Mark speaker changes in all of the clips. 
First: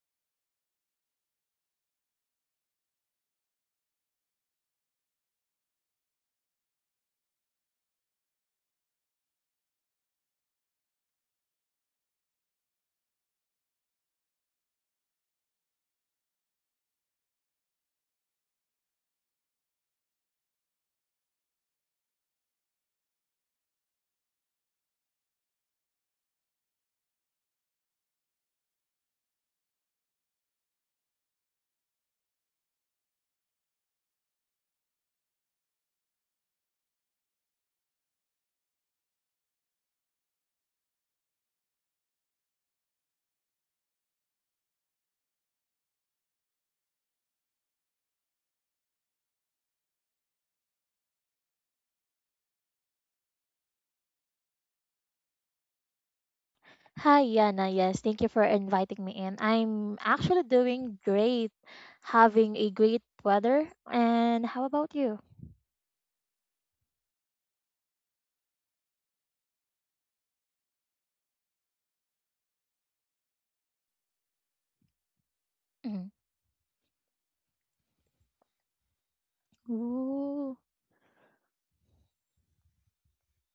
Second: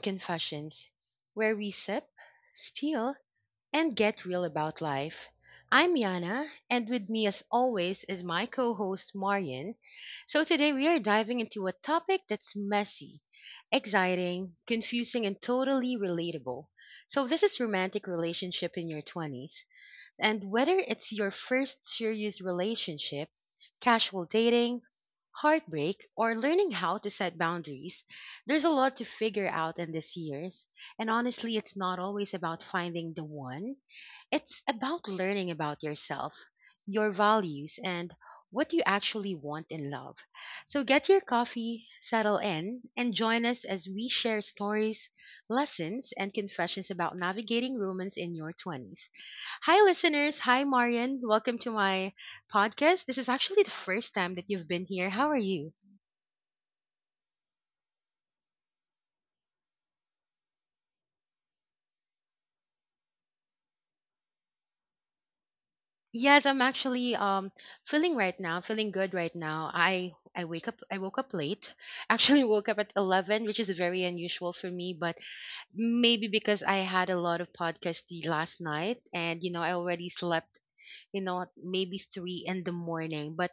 Speaker 1: Confessions, where we sip, spill, and get real about life. I'm Yana, and with me, as always, is my co host, Marian. So today we are diving into a topic that's messy, exciting, confusing, and totally relatable. So, this is romantic relationship in your 20s. And whether it's your first serious relationship, casual dating, heartbreak, or learning how to set boundaries, there's a lot to figure out in these years. And honestly, it's not always about finding the one, it's about learning about yourself, your values, and what you actually want in love. So get your coffee, settle in, and join us as we share stories, lessons, and confessions about navigating romance in your 20s. Hi, listeners. Hi, Marian. Welcome to my podcast. This is actually the first time that you've been here. How are you?
Speaker 2: Hi, Yana. Yes, thank you for inviting me in. I'm actually doing great, having a great weather. And how about you?
Speaker 1: Yes, I'm actually feeling right now, feeling good right now. I woke up late. Actually woke up at 11, which is very unusual for me, but
Speaker 2: Mhm.
Speaker 1: maybe because I had a lot of podcasts the last night, and I already
Speaker 2: Ooh.
Speaker 1: slept, you know, maybe 3 in the morning. But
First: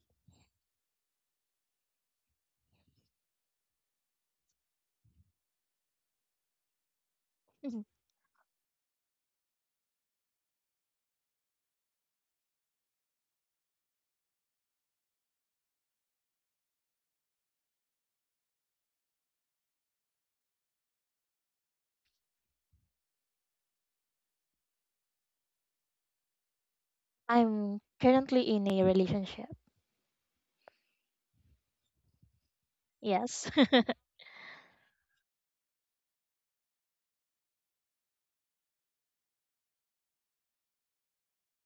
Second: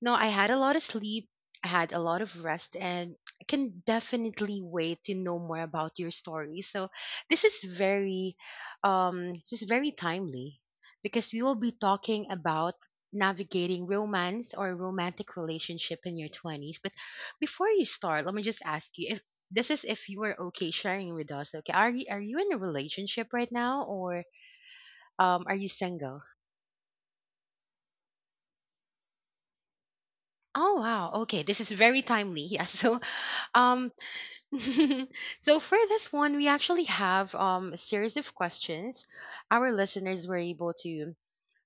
Speaker 1: no, I had a lot of sleep, I had a lot of rest, and I can definitely wait to know more about your story. So this is
Speaker 2: Mhm.
Speaker 1: very timely, because we will be talking about navigating romance or romantic relationship in your 20s. But before you start, let me just ask you if this is if you are okay sharing with us. Okay, are you in a relationship right now, or are you single?
Speaker 2: I'm currently in a relationship.
Speaker 1: Oh wow, okay, this is very timely. Yeah, so
Speaker 2: Yes.
Speaker 1: um so for this one, we actually have a series of questions. Our listeners were able to,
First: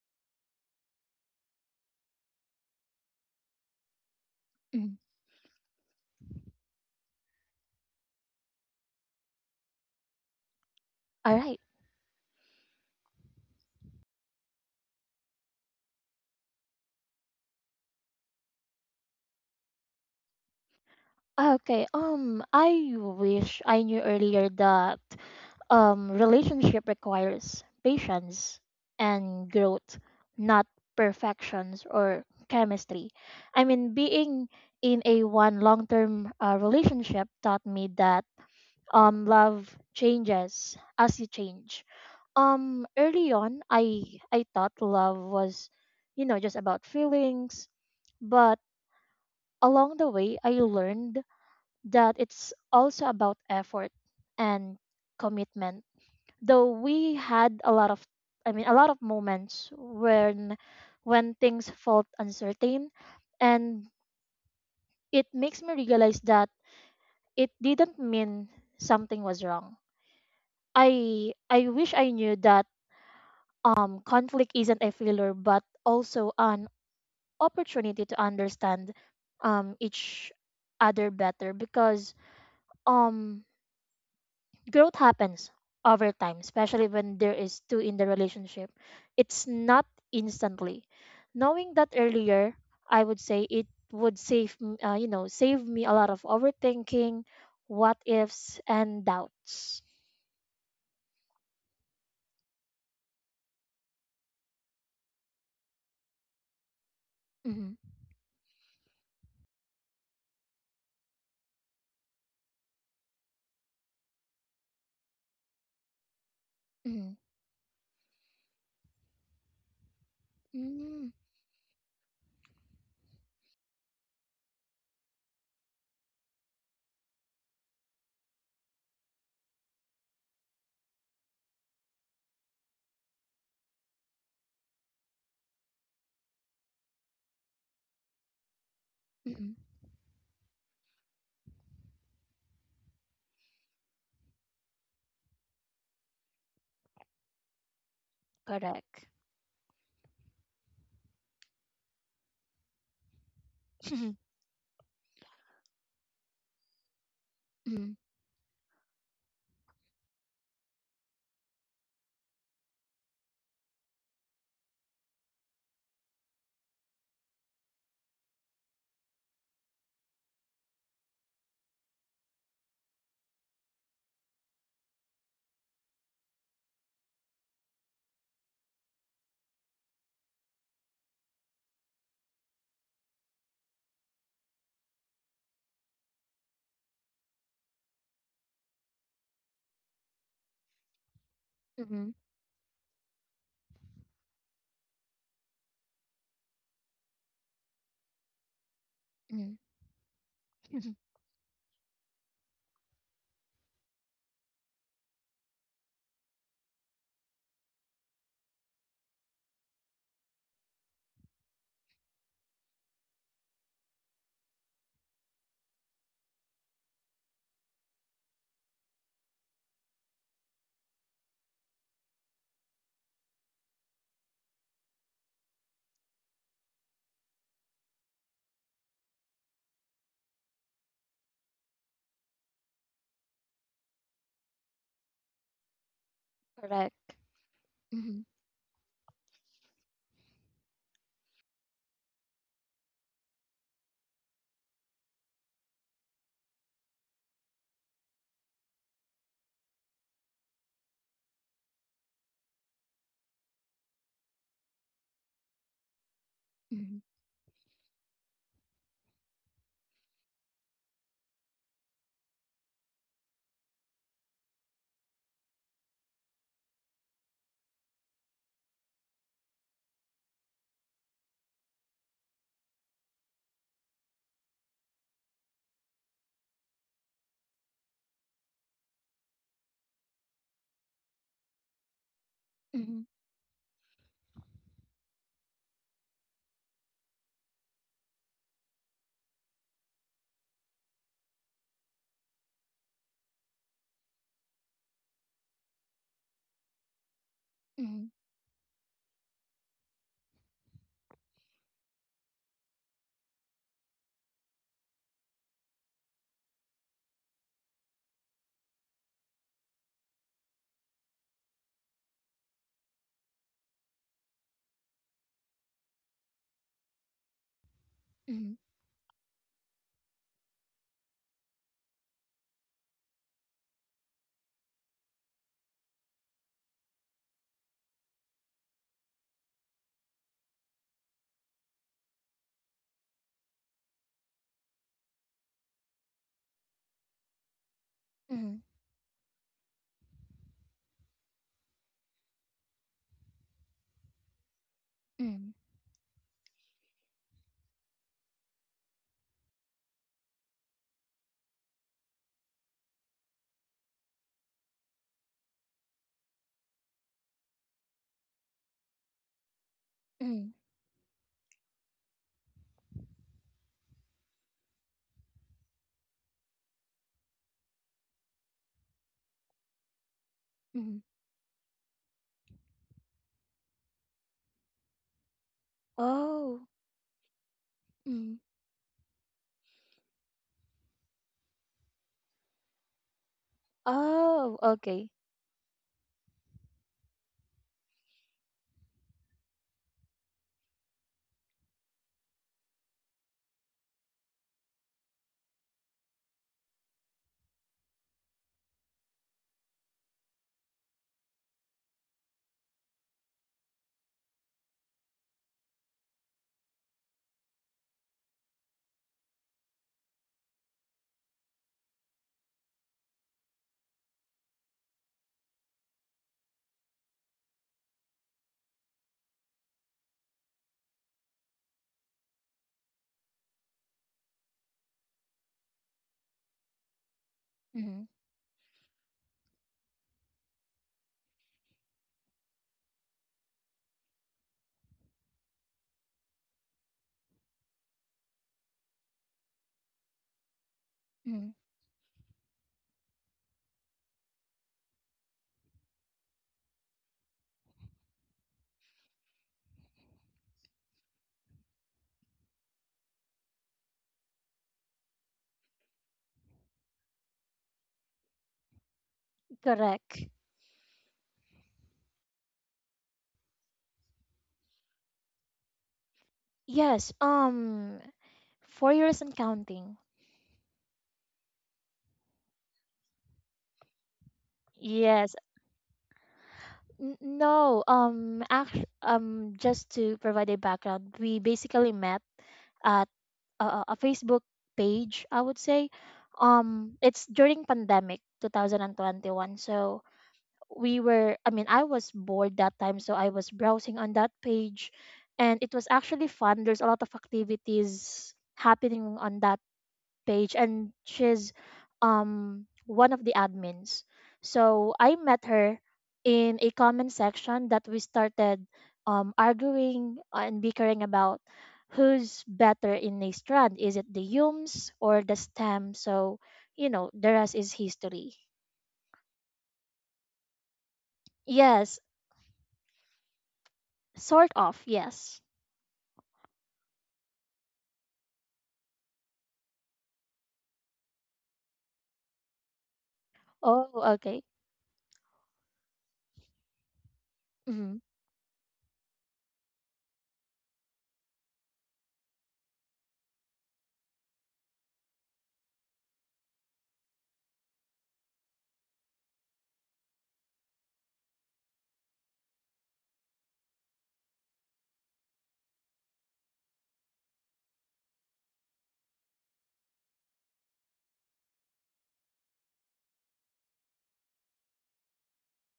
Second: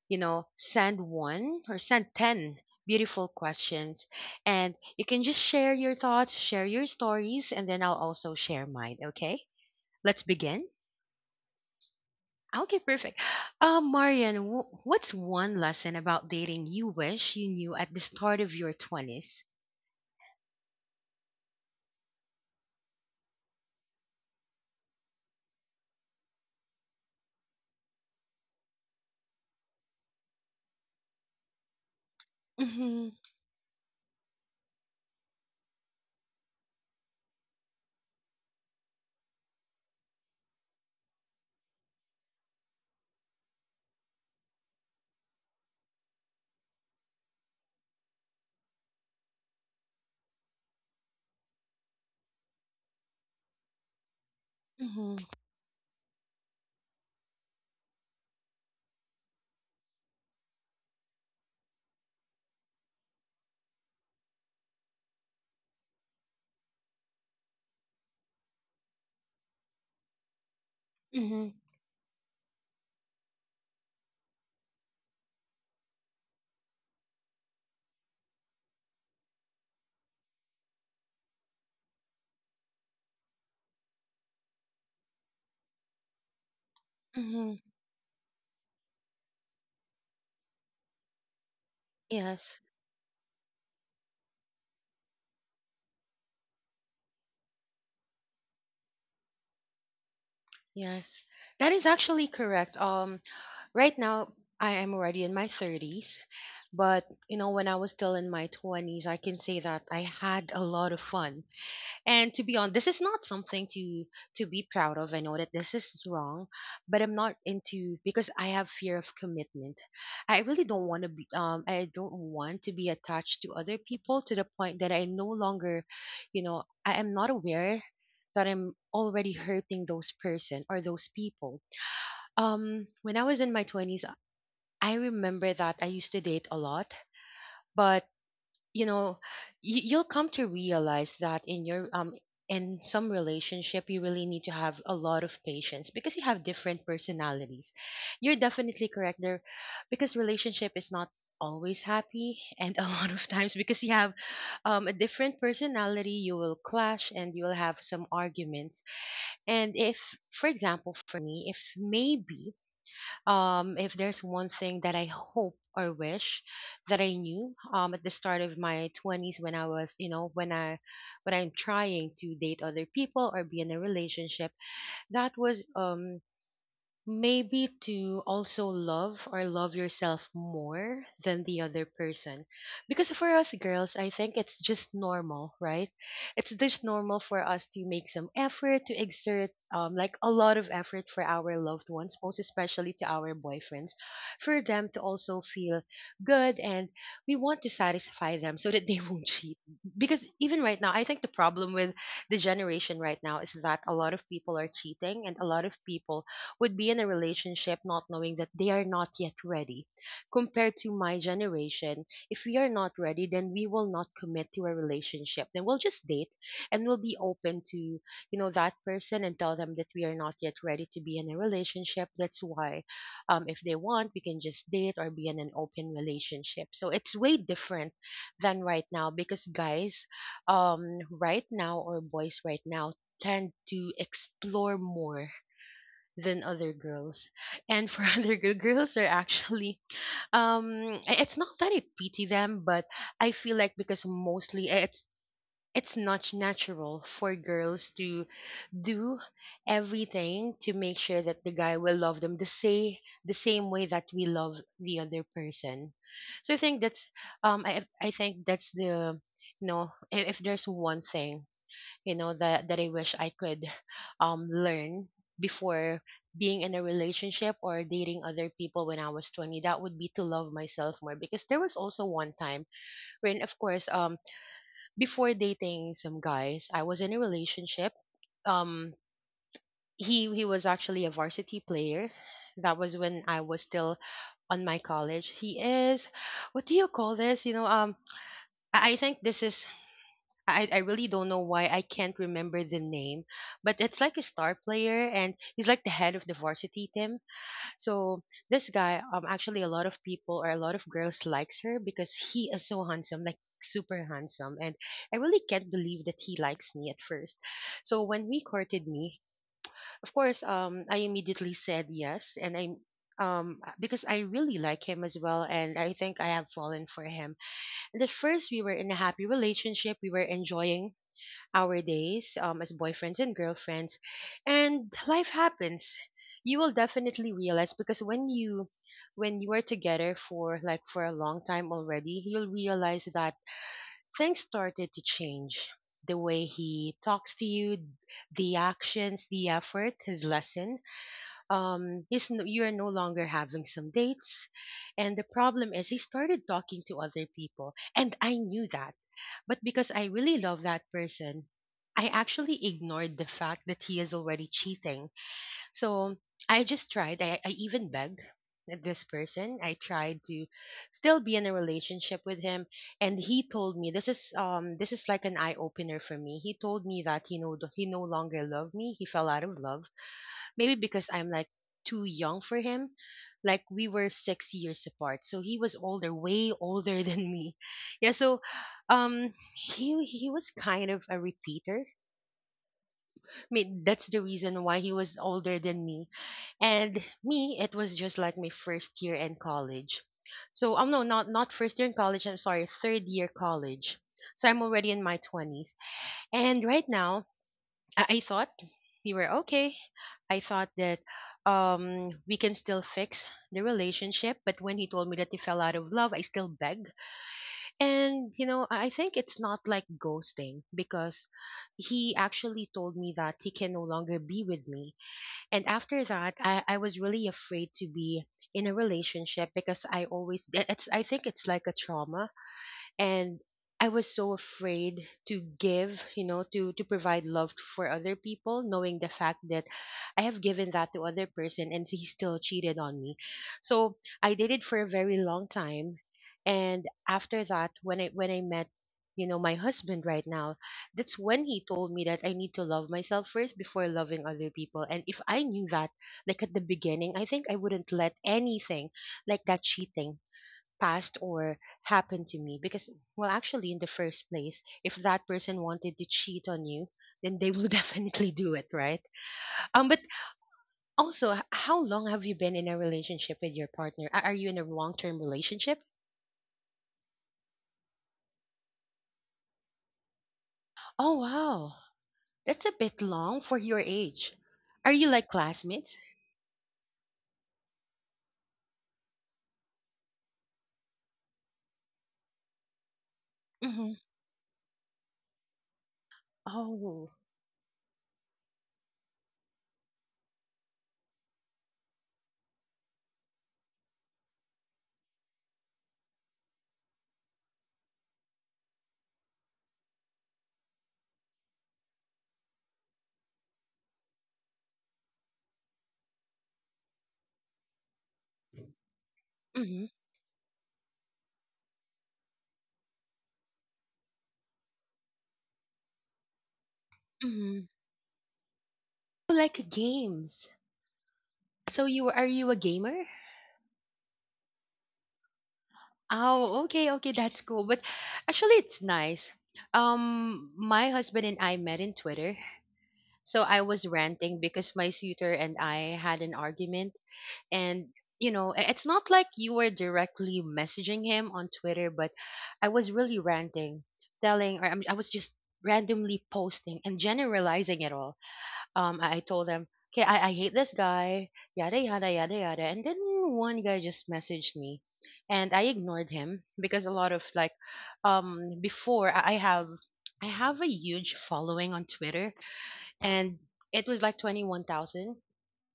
Speaker 1: you know, send one or send 10 beautiful questions. And
Speaker 2: Mhm.
Speaker 1: you can just share your thoughts, share your stories, and then I'll also share mine, okay? Let's begin.
Speaker 2: All right.
Speaker 1: Okay, perfect. Marian, what's one lesson about dating you wish you knew at the start of your 20s?
Speaker 2: Okay. I wish I knew earlier that relationship requires patience and growth, not perfections or chemistry.
Speaker 1: Mm-hmm,
Speaker 2: I mean, being in a one long term relationship taught me that love changes as you change. Early on, I thought love was, you know, just about feelings, but along the way, I learned that it's also about effort and
Speaker 1: mm-hmm,
Speaker 2: commitment, though we had a lot of a lot of moments when things felt uncertain, and it makes me realize that it didn't mean something was wrong. i
Speaker 1: mm-hmm,
Speaker 2: i wish I knew that conflict isn't a failure but also an opportunity to understand each other better, because um growth happens over time, especially when there is
Speaker 1: mm-hmm.
Speaker 2: two in the relationship. It's not instantly. Knowing that earlier,
Speaker 1: Yes.
Speaker 2: I would say it would save, you know, save me a lot of overthinking, what ifs, and doubts.
Speaker 1: Yes, that is actually correct. Right now I am already in my 30s, but you know, when
Speaker 2: Mm-hmm.
Speaker 1: I was still in my 20s, I can say that I had a lot of fun. And to be honest, this is not something to be proud of. I know that this is wrong, but
Speaker 2: Mm-hmm.
Speaker 1: I'm not into because I have fear of commitment. I really don't want
Speaker 2: Mm-hmm.
Speaker 1: to be I don't want to be attached to other people to the point that I no longer, you know, I am not aware that I'm already hurting those person or those people. Um, when I was in my 20s, I remember that I used to date a lot, but you know
Speaker 2: Mm-hmm.
Speaker 1: you'll come to realize that in your in some relationship you really need to have a lot of patience, because you have different personalities. You're definitely
Speaker 2: Correct.
Speaker 1: correct there, because relationship is not always happy, and a lot of times because you have a different personality, you will clash and you will have
Speaker 2: Mm-hmm.
Speaker 1: some arguments. And if for example, for me, if maybe if there's one thing that I hope or wish that I knew, at the start of my 20s, when I was, you know, when I'm trying to date other people or be in a relationship, that was, maybe to also love or love yourself more than the other person. Because for us girls, I think it's just normal, right? It's just normal for us to make some effort, to exert like a lot of effort for our loved
Speaker 2: Mm-hmm.
Speaker 1: ones, most especially to our boyfriends, for them to also feel good. And we want to satisfy them so that they won't
Speaker 2: Mm-hmm.
Speaker 1: cheat, because even right
Speaker 2: mm-hmm.
Speaker 1: now I think the problem with the generation right now is that a lot of people are cheating, and a lot of people would be in a relationship not knowing that they are not yet ready. Compared to my generation, if we are not ready, then we will not commit to a relationship. Then we'll just date, and we'll be open to, you know, that person, and tell them that we are not yet ready to be in a relationship. That's why, if they want, we can just date or be in an open relationship. So it's way different than right now, because guys, right now, or boys right now, tend to explore more than other
Speaker 2: Correct.
Speaker 1: girls. And for
Speaker 2: Mm-hmm.
Speaker 1: other girls are actually it's not that I pity them, but I feel like, because mostly it's not natural for girls to do everything to make sure that the guy will love them the same, way that we love the other person. So
Speaker 2: Mm-hmm.
Speaker 1: I think that's the, you know, if there's one thing, you know, that I wish I could learn before being in a relationship or dating other people when I was 20, that would be to love myself more. Because there was also one time when, of course, before dating some guys, I was in a relationship. um he was actually a varsity player. That was
Speaker 2: Mm-hmm.
Speaker 1: when I was still on my college. He is, what do you call this, you know, I think this is, I really don't know why I can't remember the name, but it's like a star player, and he's like the head of the varsity team.
Speaker 2: Mm-hmm.
Speaker 1: So this guy, actually a lot of people or a lot of girls likes her, because he is so handsome, like super handsome, and I really can't believe that he likes me at first. So when he courted me, of course, I immediately said yes, and I. Because I really like him as well, and I think I have fallen for him. And at first,
Speaker 2: Mm-hmm.
Speaker 1: we were in a happy relationship. We were enjoying our days as boyfriends and girlfriends. And life happens. You will definitely realize, because when you are together for like for a long time already, you'll realize that things started to change. The way he talks to you,
Speaker 2: Mm-hmm.
Speaker 1: the actions, the effort has lessened. He's no, you are no longer having some dates, and the
Speaker 2: Mm-hmm.
Speaker 1: problem is he started talking to other people, and I knew that. But because I really love that person, I actually ignored the fact that he is already cheating. So I just tried. I even begged this person. I tried
Speaker 2: Mm-hmm.
Speaker 1: to still be in a relationship with him. And he told me this is, this is like an eye opener for me. He told me that he no longer loved me. He fell out of love. Maybe
Speaker 2: mm-hmm.
Speaker 1: because I'm like too young for him. Like we were 6 years apart, so he was older, way
Speaker 2: Oh.
Speaker 1: older than me. Yeah,
Speaker 2: Mm.
Speaker 1: so he was kind of a repeater. I mean, that's the
Speaker 2: Oh,
Speaker 1: reason why he
Speaker 2: okay.
Speaker 1: was older than me. And me, it was just like my first year in college. So no, not first year in college, I'm sorry, third year college. So I'm already in my twenties. And right now I thought we were okay. I thought that, we can still fix the relationship. But when he told me that he fell out of love, I still beg. And, you know, I think it's not like ghosting, because he actually told me that he can no longer be with me. And after that, I was really afraid to be in a relationship, because I always, it's, I think it's like a trauma. And I was so afraid to give, you know, to provide love for
Speaker 2: Hmm.
Speaker 1: other people, knowing the fact that I have given that to other person and he still cheated on me. So I did it for a very long time, and after that, when I met, you know, my husband right now, that's
Speaker 2: Hmm.
Speaker 1: when he told me that I need to love myself first before loving other people. And if I knew that, like at the beginning, I think I wouldn't let anything like that cheating past or happened to me. Because well actually, in the first place, if that person wanted to cheat on you, then they will definitely do it, right? Um, but
Speaker 2: Correct.
Speaker 1: also, how long have you been in a relationship with your partner? Are you in a long-term relationship?
Speaker 2: Yes. 4 years and counting.
Speaker 1: Oh wow, that's a bit long for your age. Are you like
Speaker 2: Yes.
Speaker 1: classmates?
Speaker 2: No. Just to provide a background, we basically met at a,
Speaker 1: Mm-hmm.
Speaker 2: a Facebook page.
Speaker 1: Oh.
Speaker 2: It's during pandemic 2021. So we were. I mean, I was bored that time, so I was browsing on that page, and it was actually fun. There's a lot of activities happening on that page, and she's one of the admins. So I met her in a comment section that we started
Speaker 1: Mm-hmm.
Speaker 2: arguing and bickering about who's better in a strand. Is it the yums or the stem? So, you know, the rest
Speaker 1: Mm-hmm.
Speaker 2: is history.
Speaker 1: Like games, so
Speaker 2: Yes,
Speaker 1: you a gamer?
Speaker 2: sort of, yes.
Speaker 1: Oh, okay, okay, that's cool. But actually, it's nice. My husband and I met in Twitter. So I was
Speaker 2: Oh, okay.
Speaker 1: ranting because my suitor and I had an argument. And,
Speaker 2: Mm-hmm.
Speaker 1: you know, i- it's not like you were directly messaging him on Twitter, but I was really ranting, telling, or I mean, I was just randomly posting and generalizing it all. I told them, okay, I hate this guy, yada, yada, yada, yada. And then one guy just messaged me and I ignored him because a lot of, like, before I have a huge following on Twitter, and it was like 21,000,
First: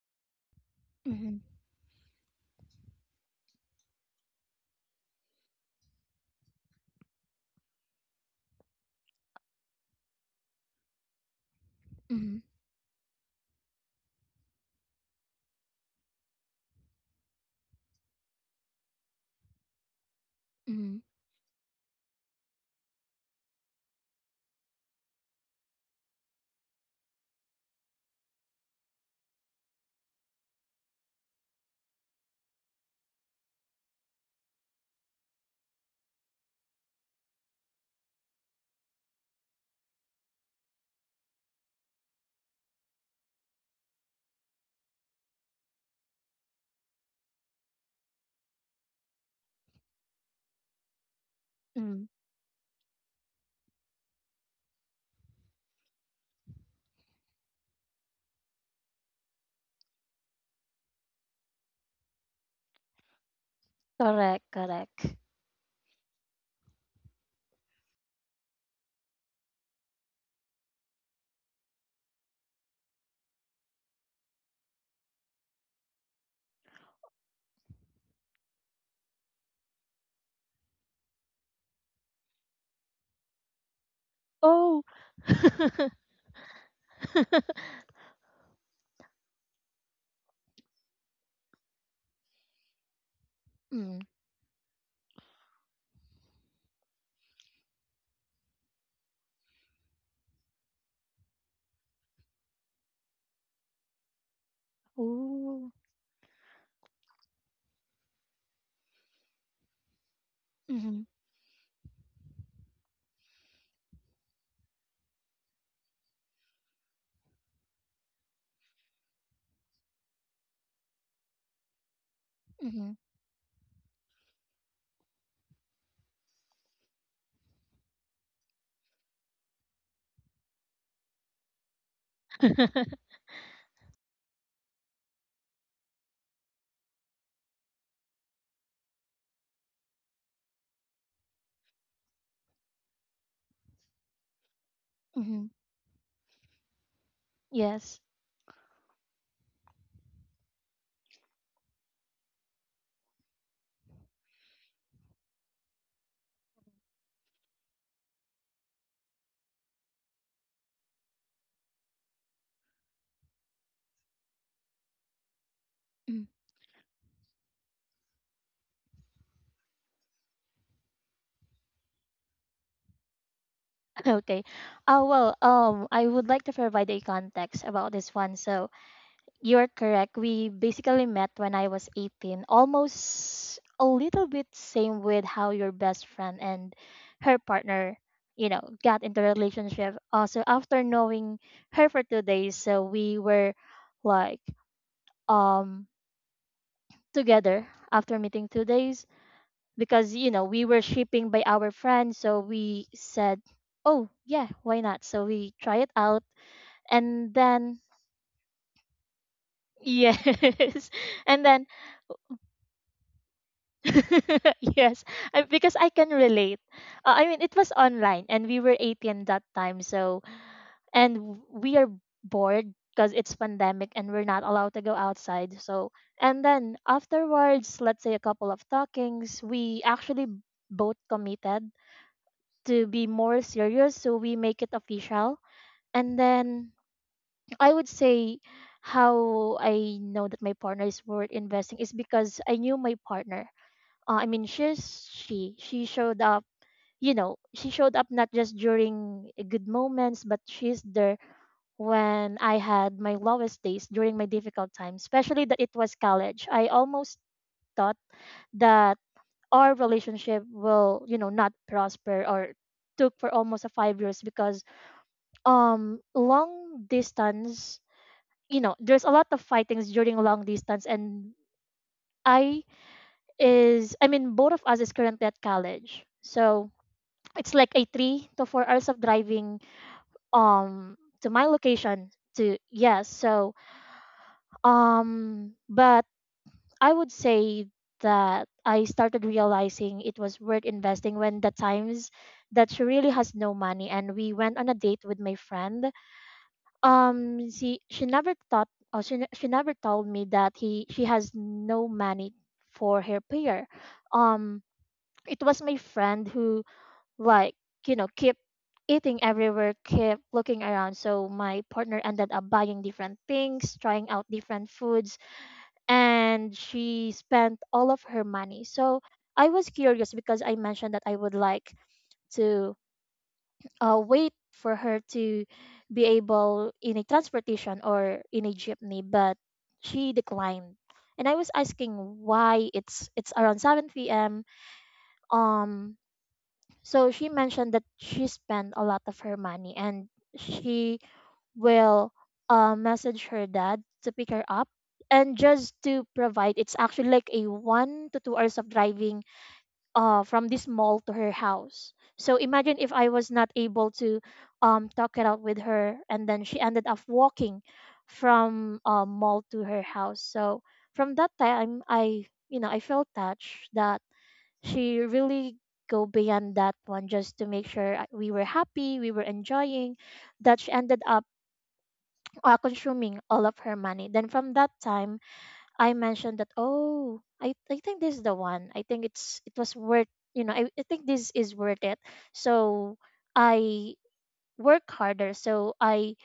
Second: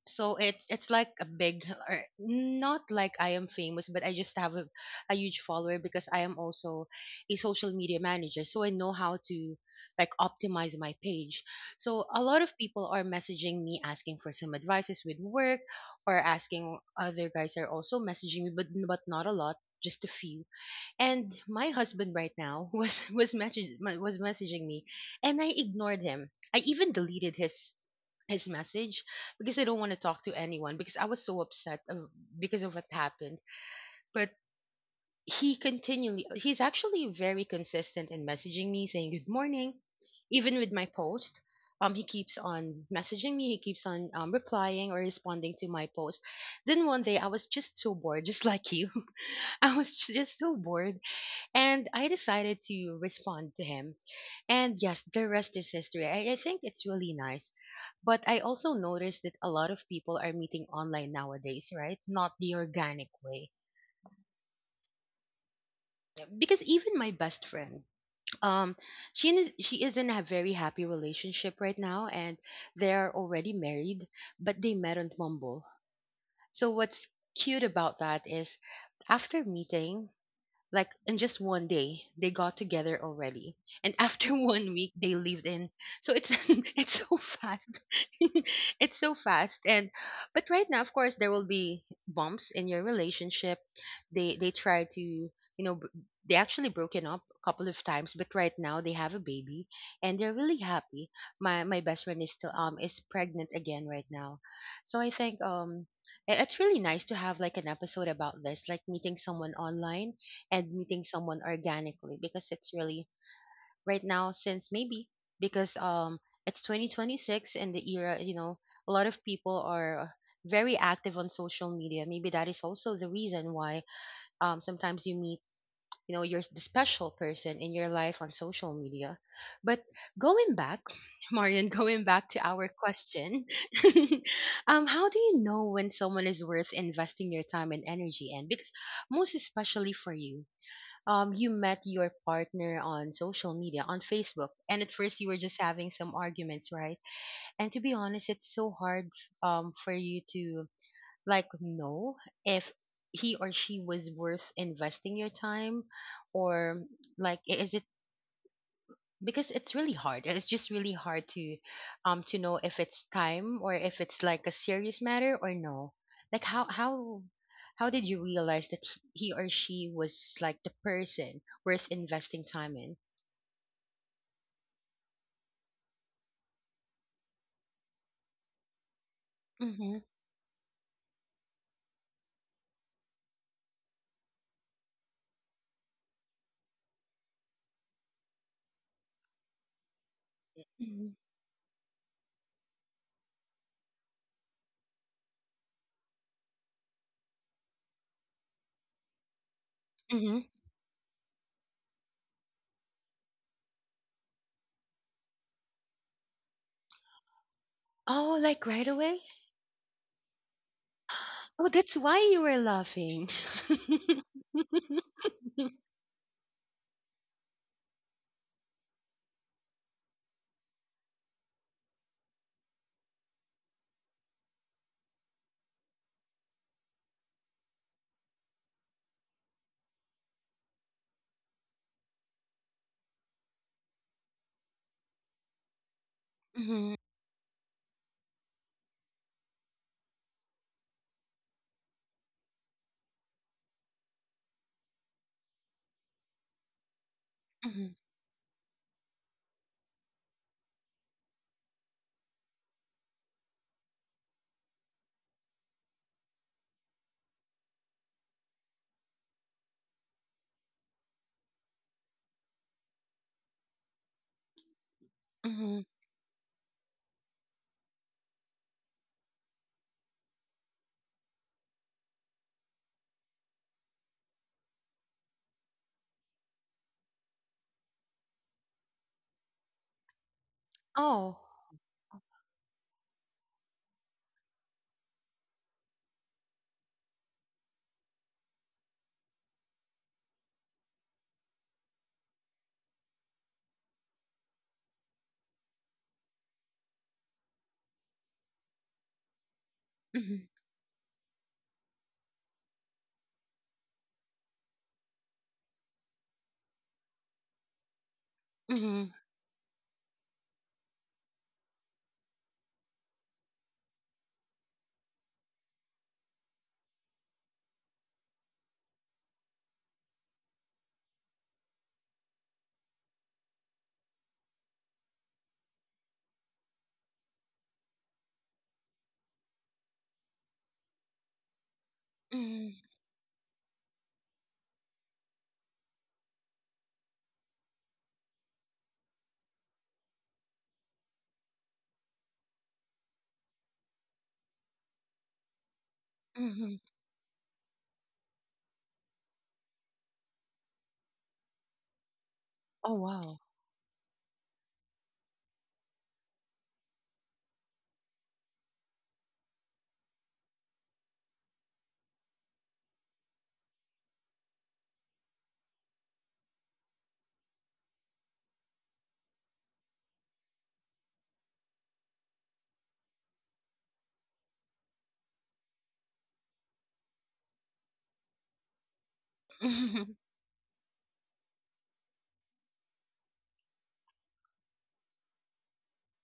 Speaker 1: so it's like a
Speaker 2: Mm-hmm.
Speaker 1: big, or not like I am famous, but I just have a, huge follower because I am also a social media manager. So I know how to, like, optimize my page. So a
Speaker 2: Mm-hmm.
Speaker 1: lot of people are messaging me asking for some advices with work, or asking, other guys are also messaging me, but not a lot, just a few.
Speaker 2: Mm-hmm.
Speaker 1: And my husband right now was messaging me, and I ignored him. I even deleted his message because I don't want to talk to anyone, because I was so upset of, because of what happened. But he continually, he's actually very consistent in messaging me, saying good morning, even with my post. He keeps on messaging me. He keeps on replying or responding to my post. Then one day I was just so bored, just like you. I was just so bored, and
Speaker 2: Mm-hmm.
Speaker 1: I decided to respond to him. And yes, the rest is history. I think it's really nice. But I also noticed that a lot of people are meeting online nowadays, right? Not the organic way.
Speaker 2: Correct, correct.
Speaker 1: Because even my best friend, um, she is in a very happy relationship right now, and they are already married, but they met on Mumble. So what's cute about that is, after meeting, like in just one day, they got together already, and after one
Speaker 2: Oh.
Speaker 1: week, they lived in. So it's it's so fast, it's so fast. And but right now, of course, there will be bumps in your relationship.
Speaker 2: Mm.
Speaker 1: They try to you know b- they actually broken up a couple of times, but right now they have a baby and they're really happy. My best friend is still is pregnant again right now, so I think
Speaker 2: Ooh.
Speaker 1: it's really nice to have, like, an episode about this, like meeting someone online and
Speaker 2: Mm-hmm.
Speaker 1: meeting someone organically, because it's really, right now, since maybe, because it's 2026 and the era, a lot of people are very active on social media. Maybe that is
Speaker 2: Mm-hmm.
Speaker 1: also the reason why sometimes you meet, your, the special person in your life, on social media. But going back Marian, going back to our question, how do you know when someone is worth investing your time and energy in? Because, most especially for you, you met your partner on social media, on Facebook, and at first you were
Speaker 2: Mm-hmm.
Speaker 1: just having some arguments, right? And to be
Speaker 2: Yes.
Speaker 1: honest, it's so hard, for you to, like, know if he or she was worth investing your time, or like, is it, because it's really hard, it's just really hard to know if it's time or if it's, like, a serious matter or no.
Speaker 2: Mm.
Speaker 1: Like, how did you realize that he or she was, like, the person worth investing time in?
Speaker 2: Okay. I would like to provide a context about this one. So you're
Speaker 1: Mm-hmm.
Speaker 2: correct. We basically met when I was 18, almost a little bit same with how your best friend and her partner, you know, got into a relationship. Also, after
Speaker 1: Hmm.
Speaker 2: knowing her for 2 days, so we were like um together after meeting 2 days, because you
Speaker 1: Mm-hmm.
Speaker 2: know we were shipping by our friend, so we said, oh yeah, why not, so we try it out. And then
Speaker 1: Oh, like right away.
Speaker 2: yes, and then
Speaker 1: Oh, that's why you were laughing.
Speaker 2: yes, because I can relate. I mean, it was online and we were 18 that time, so, and we are bored because it's pandemic and we're not allowed to go outside. So, and then afterwards, let's say a couple of talkings, we actually both committed to be more serious, so we make it official. And then
Speaker 1: Mm-hmm.
Speaker 2: I would say how I know that my partner is worth investing is because I knew my partner. I mean, she's she showed up, you know, she
Speaker 1: Mm-hmm.
Speaker 2: showed up not just during good moments, but she's there when I had my lowest days during my difficult times, especially that it was college. I almost thought that our relationship will, you know, not prosper or took for almost a 5 years because
Speaker 1: Mm-hmm.
Speaker 2: long distance, you know there's a lot of fightings during long distance. And i I mean both of us is currently at college, so it's like a 3 to 4 hours of driving um to
Speaker 1: Oh.
Speaker 2: my location to, yes. So but I would say that I started realizing it was worth investing when the times that she really has no money and we went on a date with my friend. She never thought, or she ne- she never told me
Speaker 1: Mm-hmm.
Speaker 2: that he she has no money for her prayer. Um, it was my friend who, like you know, kept
Speaker 1: Mm-hmm.
Speaker 2: eating everywhere, kept looking around. So my partner ended up buying different things, trying out different foods, and she spent all of her money. So I was curious because I mentioned that I would like to wait for her to be able in a transportation or in a jeepney, but she declined, and I was asking why.
Speaker 1: Mm-hmm.
Speaker 2: It's around 7 p.m., um so she mentioned that she spent a lot of her money and she will message her dad to pick her up. And just to provide, it's
Speaker 1: Mm-hmm.
Speaker 2: actually like a 1 to 2 hours of driving from this mall to her house. So imagine if
Speaker 1: Oh,
Speaker 2: I was
Speaker 1: wow.
Speaker 2: not able to, talk it out with her, and then she ended up walking from, mall to her house. So from that time, I you know, I felt touched that she really go beyond that one just to make sure we were happy, we were enjoying, that she ended up consuming all of her money. Then from that time, I mentioned that, oh, I think this is the one. I think it was worth,
Speaker 1: Mhm,
Speaker 2: you know, I think this is worth it. So I work harder. So I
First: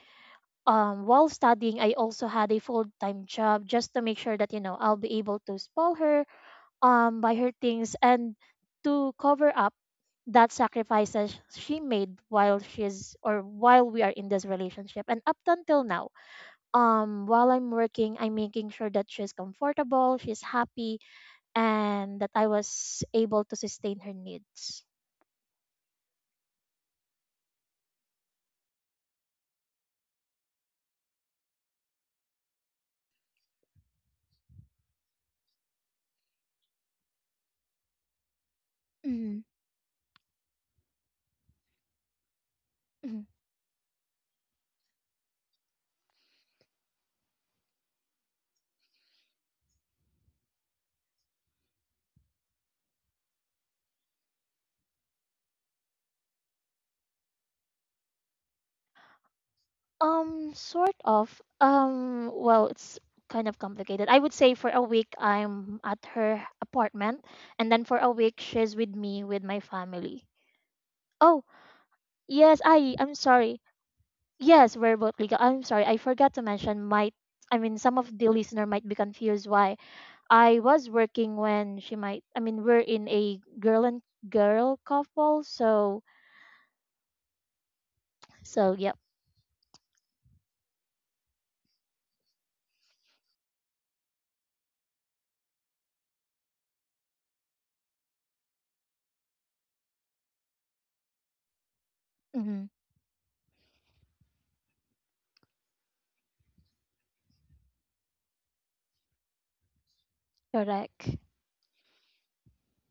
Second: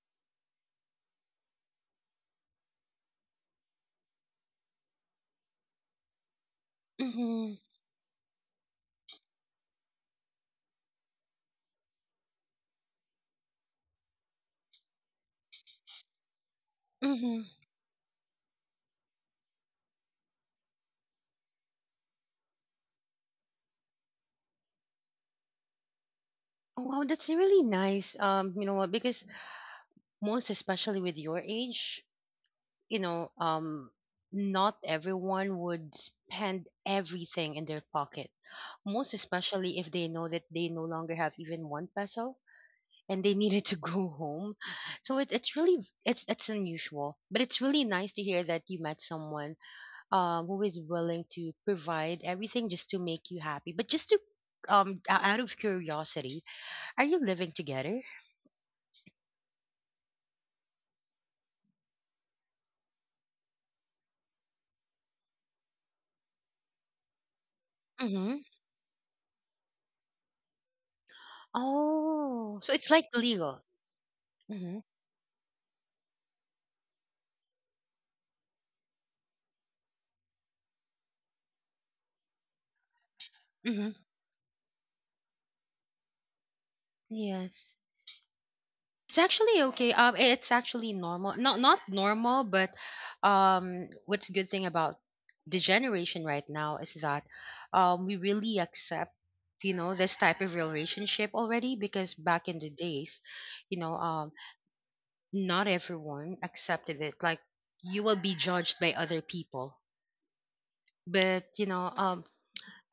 Speaker 2: while studying I also had a full time job just to make sure that, you know, I'll be able to spoil her, buy her
Speaker 1: mhm,
Speaker 2: things and to cover up that sacrifices she made while she's or while we are in this relationship. And up until now,
Speaker 1: mhm.
Speaker 2: while I'm working, I'm making sure that she's comfortable, she's happy, and that I was able to sustain her needs.
Speaker 1: Oh, wow, that's really nice. You know what? Because, most especially with your age, you know, um, not everyone would spend everything in their pocket. Most
Speaker 2: Mm-hmm.
Speaker 1: especially if they know that they no longer have even one peso and
Speaker 2: Mhm.
Speaker 1: they needed to go home. So it's unusual, but it's really nice to hear that you met someone who is willing to provide everything just to make you happy. But, just to out of curiosity, are you living together?
Speaker 2: Sort of. It's kind of complicated. I would say for a week I'm at her apartment, and then for a week
Speaker 1: Mm-hmm.
Speaker 2: she's with me with my family. Oh, yes,
Speaker 1: Oh, so it's like
Speaker 2: I'm sorry.
Speaker 1: legal.
Speaker 2: Yes,
Speaker 1: Mm-hmm.
Speaker 2: we're both legal. I'm sorry. I forgot to mention might, I mean some of the listener might be confused why I was working when she might. I mean, we're in a girl
Speaker 1: Mm-hmm.
Speaker 2: and girl couple, so,
Speaker 1: Yes.
Speaker 2: so yep.
Speaker 1: It's actually okay. It's actually normal. Not normal, but what's good thing about the generation right now is that we really accept, this type of relationship already, because back in
Speaker 2: Mm-hmm.
Speaker 1: the days, you know, um, not everyone accepted it. Like, you will be judged by other people,
Speaker 2: Correct.
Speaker 1: but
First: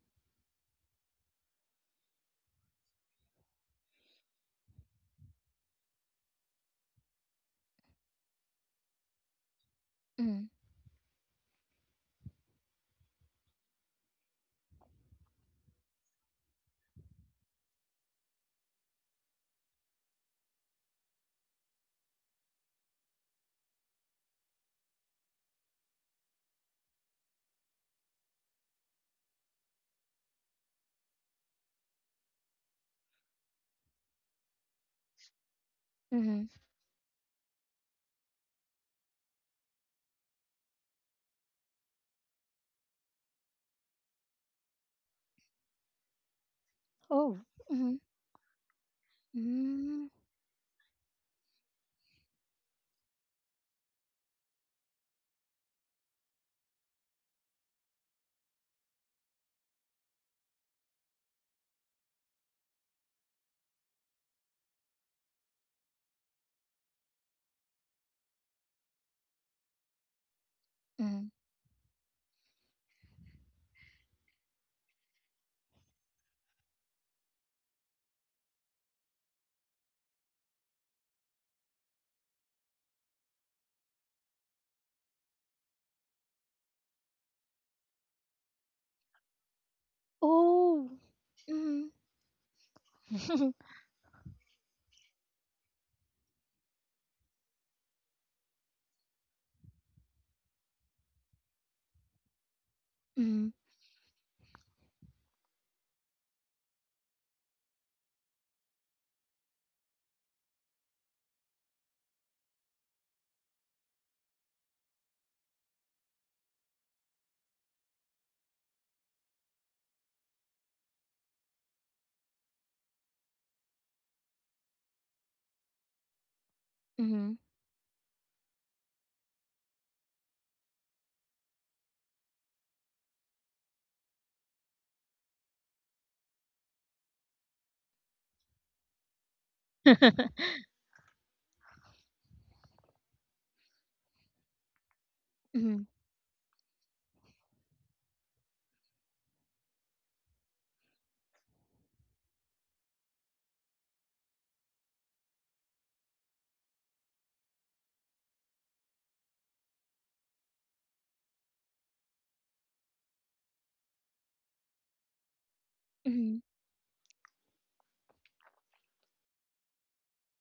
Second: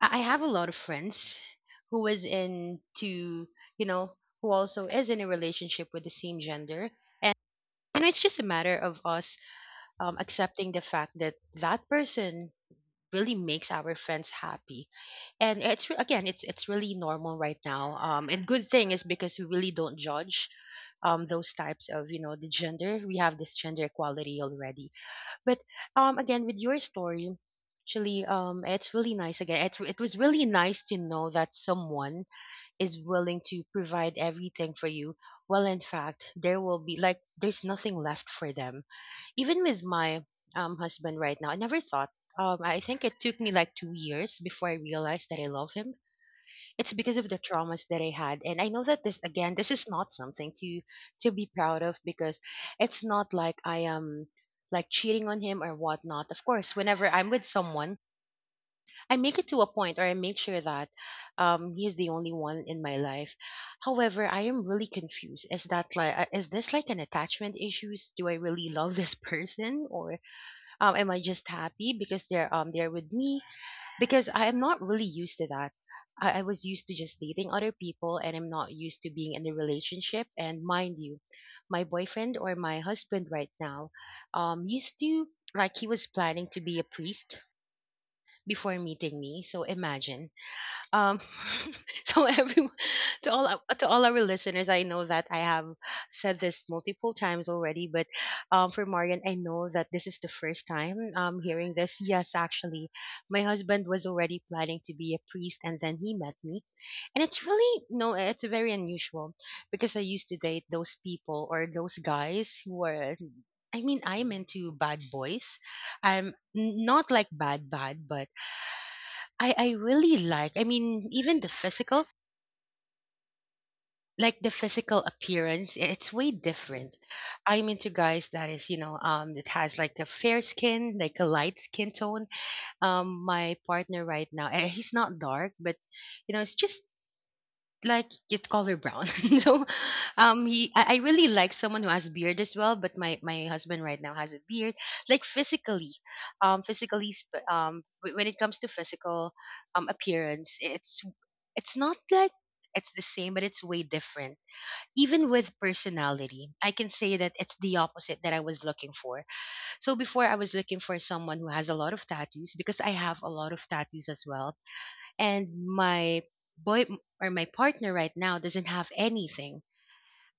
Speaker 1: I have a lot of friends who is into, you know, who also is in a relationship with the same gender. And, it's just a matter of us
Speaker 2: Mm-hmm.
Speaker 1: accepting the fact that that person really makes our friends happy. And it's, again, it's really normal right now. And good thing is because we really don't judge those types of, the gender. We have this gender equality already. But, again, with your story, actually, it's really nice. Again, it was really nice to know that someone is willing to provide everything for you. Well, in fact,
Speaker 2: Mm-hmm.
Speaker 1: there will be, like, there's nothing left for them. Even with my husband right now, I never thought. I think it took me like 2 years before I realized that I love him. It's because of the
Speaker 2: Oh.
Speaker 1: traumas
Speaker 2: Mm-hmm.
Speaker 1: that I had. And I know that this, again, this is
Speaker 2: Mm-hmm.
Speaker 1: not something to be proud of, because it's not like I am, like, cheating on him or whatnot. Of course, whenever I'm with someone, I make it to a point, or I make sure that he's the only one in my life. However, I am really confused. Is that like, is this like an attachment issues? Do I really love this person, or am I
Speaker 2: Mm-hmm.
Speaker 1: just happy because they're with me? Because I am not really used to that. I was used to just dating other people, and I'm not used to being in a relationship. And mind you, my boyfriend, or my husband right now, used to, like, he was planning to be a priest before meeting me. So imagine,
Speaker 2: Oh.
Speaker 1: um
Speaker 2: Mm-hmm.
Speaker 1: so everyone, to all our- to all our listeners, I know that I have said this multiple times already, but for Marian, I know that this is the first time hearing this. Yes, actually, my
Speaker 2: Mm-hmm.
Speaker 1: husband was already planning to be a priest, and then he met me. And it's really, no, it's very unusual, because I used to date those people, or those guys who are, I mean, I'm into bad boys. I'm not like bad bad, but I really like, I mean, even the physical, like the physical appearance, it's way different.
Speaker 2: Mm-hmm.
Speaker 1: I'm into guys that is, you know, that has like a fair skin, like a light skin tone. My partner right now, he's not dark, but you know, it's just like it's color brown. So he I really like someone who has beard as well, but my husband right now has a beard. Like
Speaker 2: Mm-hmm.
Speaker 1: physically, when it comes to physical appearance, it's not like it's the same, but it's way different. Even with personality, I can say that it's the opposite that I was looking for. So before, I was looking for someone who has a lot of tattoos because I have a lot of tattoos as well. And my
Speaker 2: Mm-hmm.
Speaker 1: boy, or my partner right now, doesn't have anything.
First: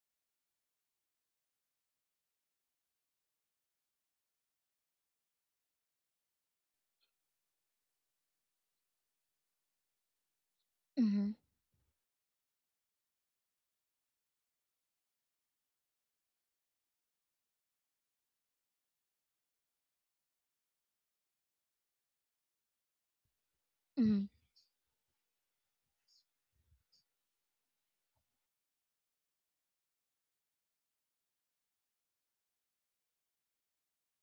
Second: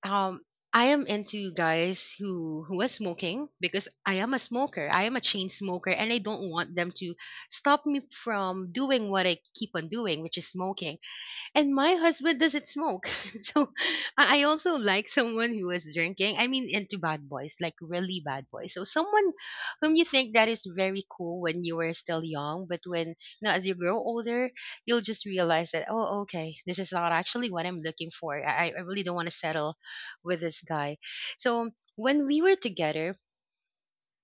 Speaker 1: Um, I am into guys who are smoking because I am a smoker. I am a chain smoker, and I don't want them to stop me from doing what I keep on doing, which is smoking.
Speaker 2: Mm-hmm.
Speaker 1: And my husband doesn't smoke. So I also like someone who was drinking. I mean, into bad boys, like really bad boys. So someone whom you think that is very cool when you were still young, but when now, as you grow
Speaker 2: Mm-hmm.
Speaker 1: older, you'll just realize that, oh, okay, this is not actually what I'm looking for. I really don't want to settle with this guy. So when we were together,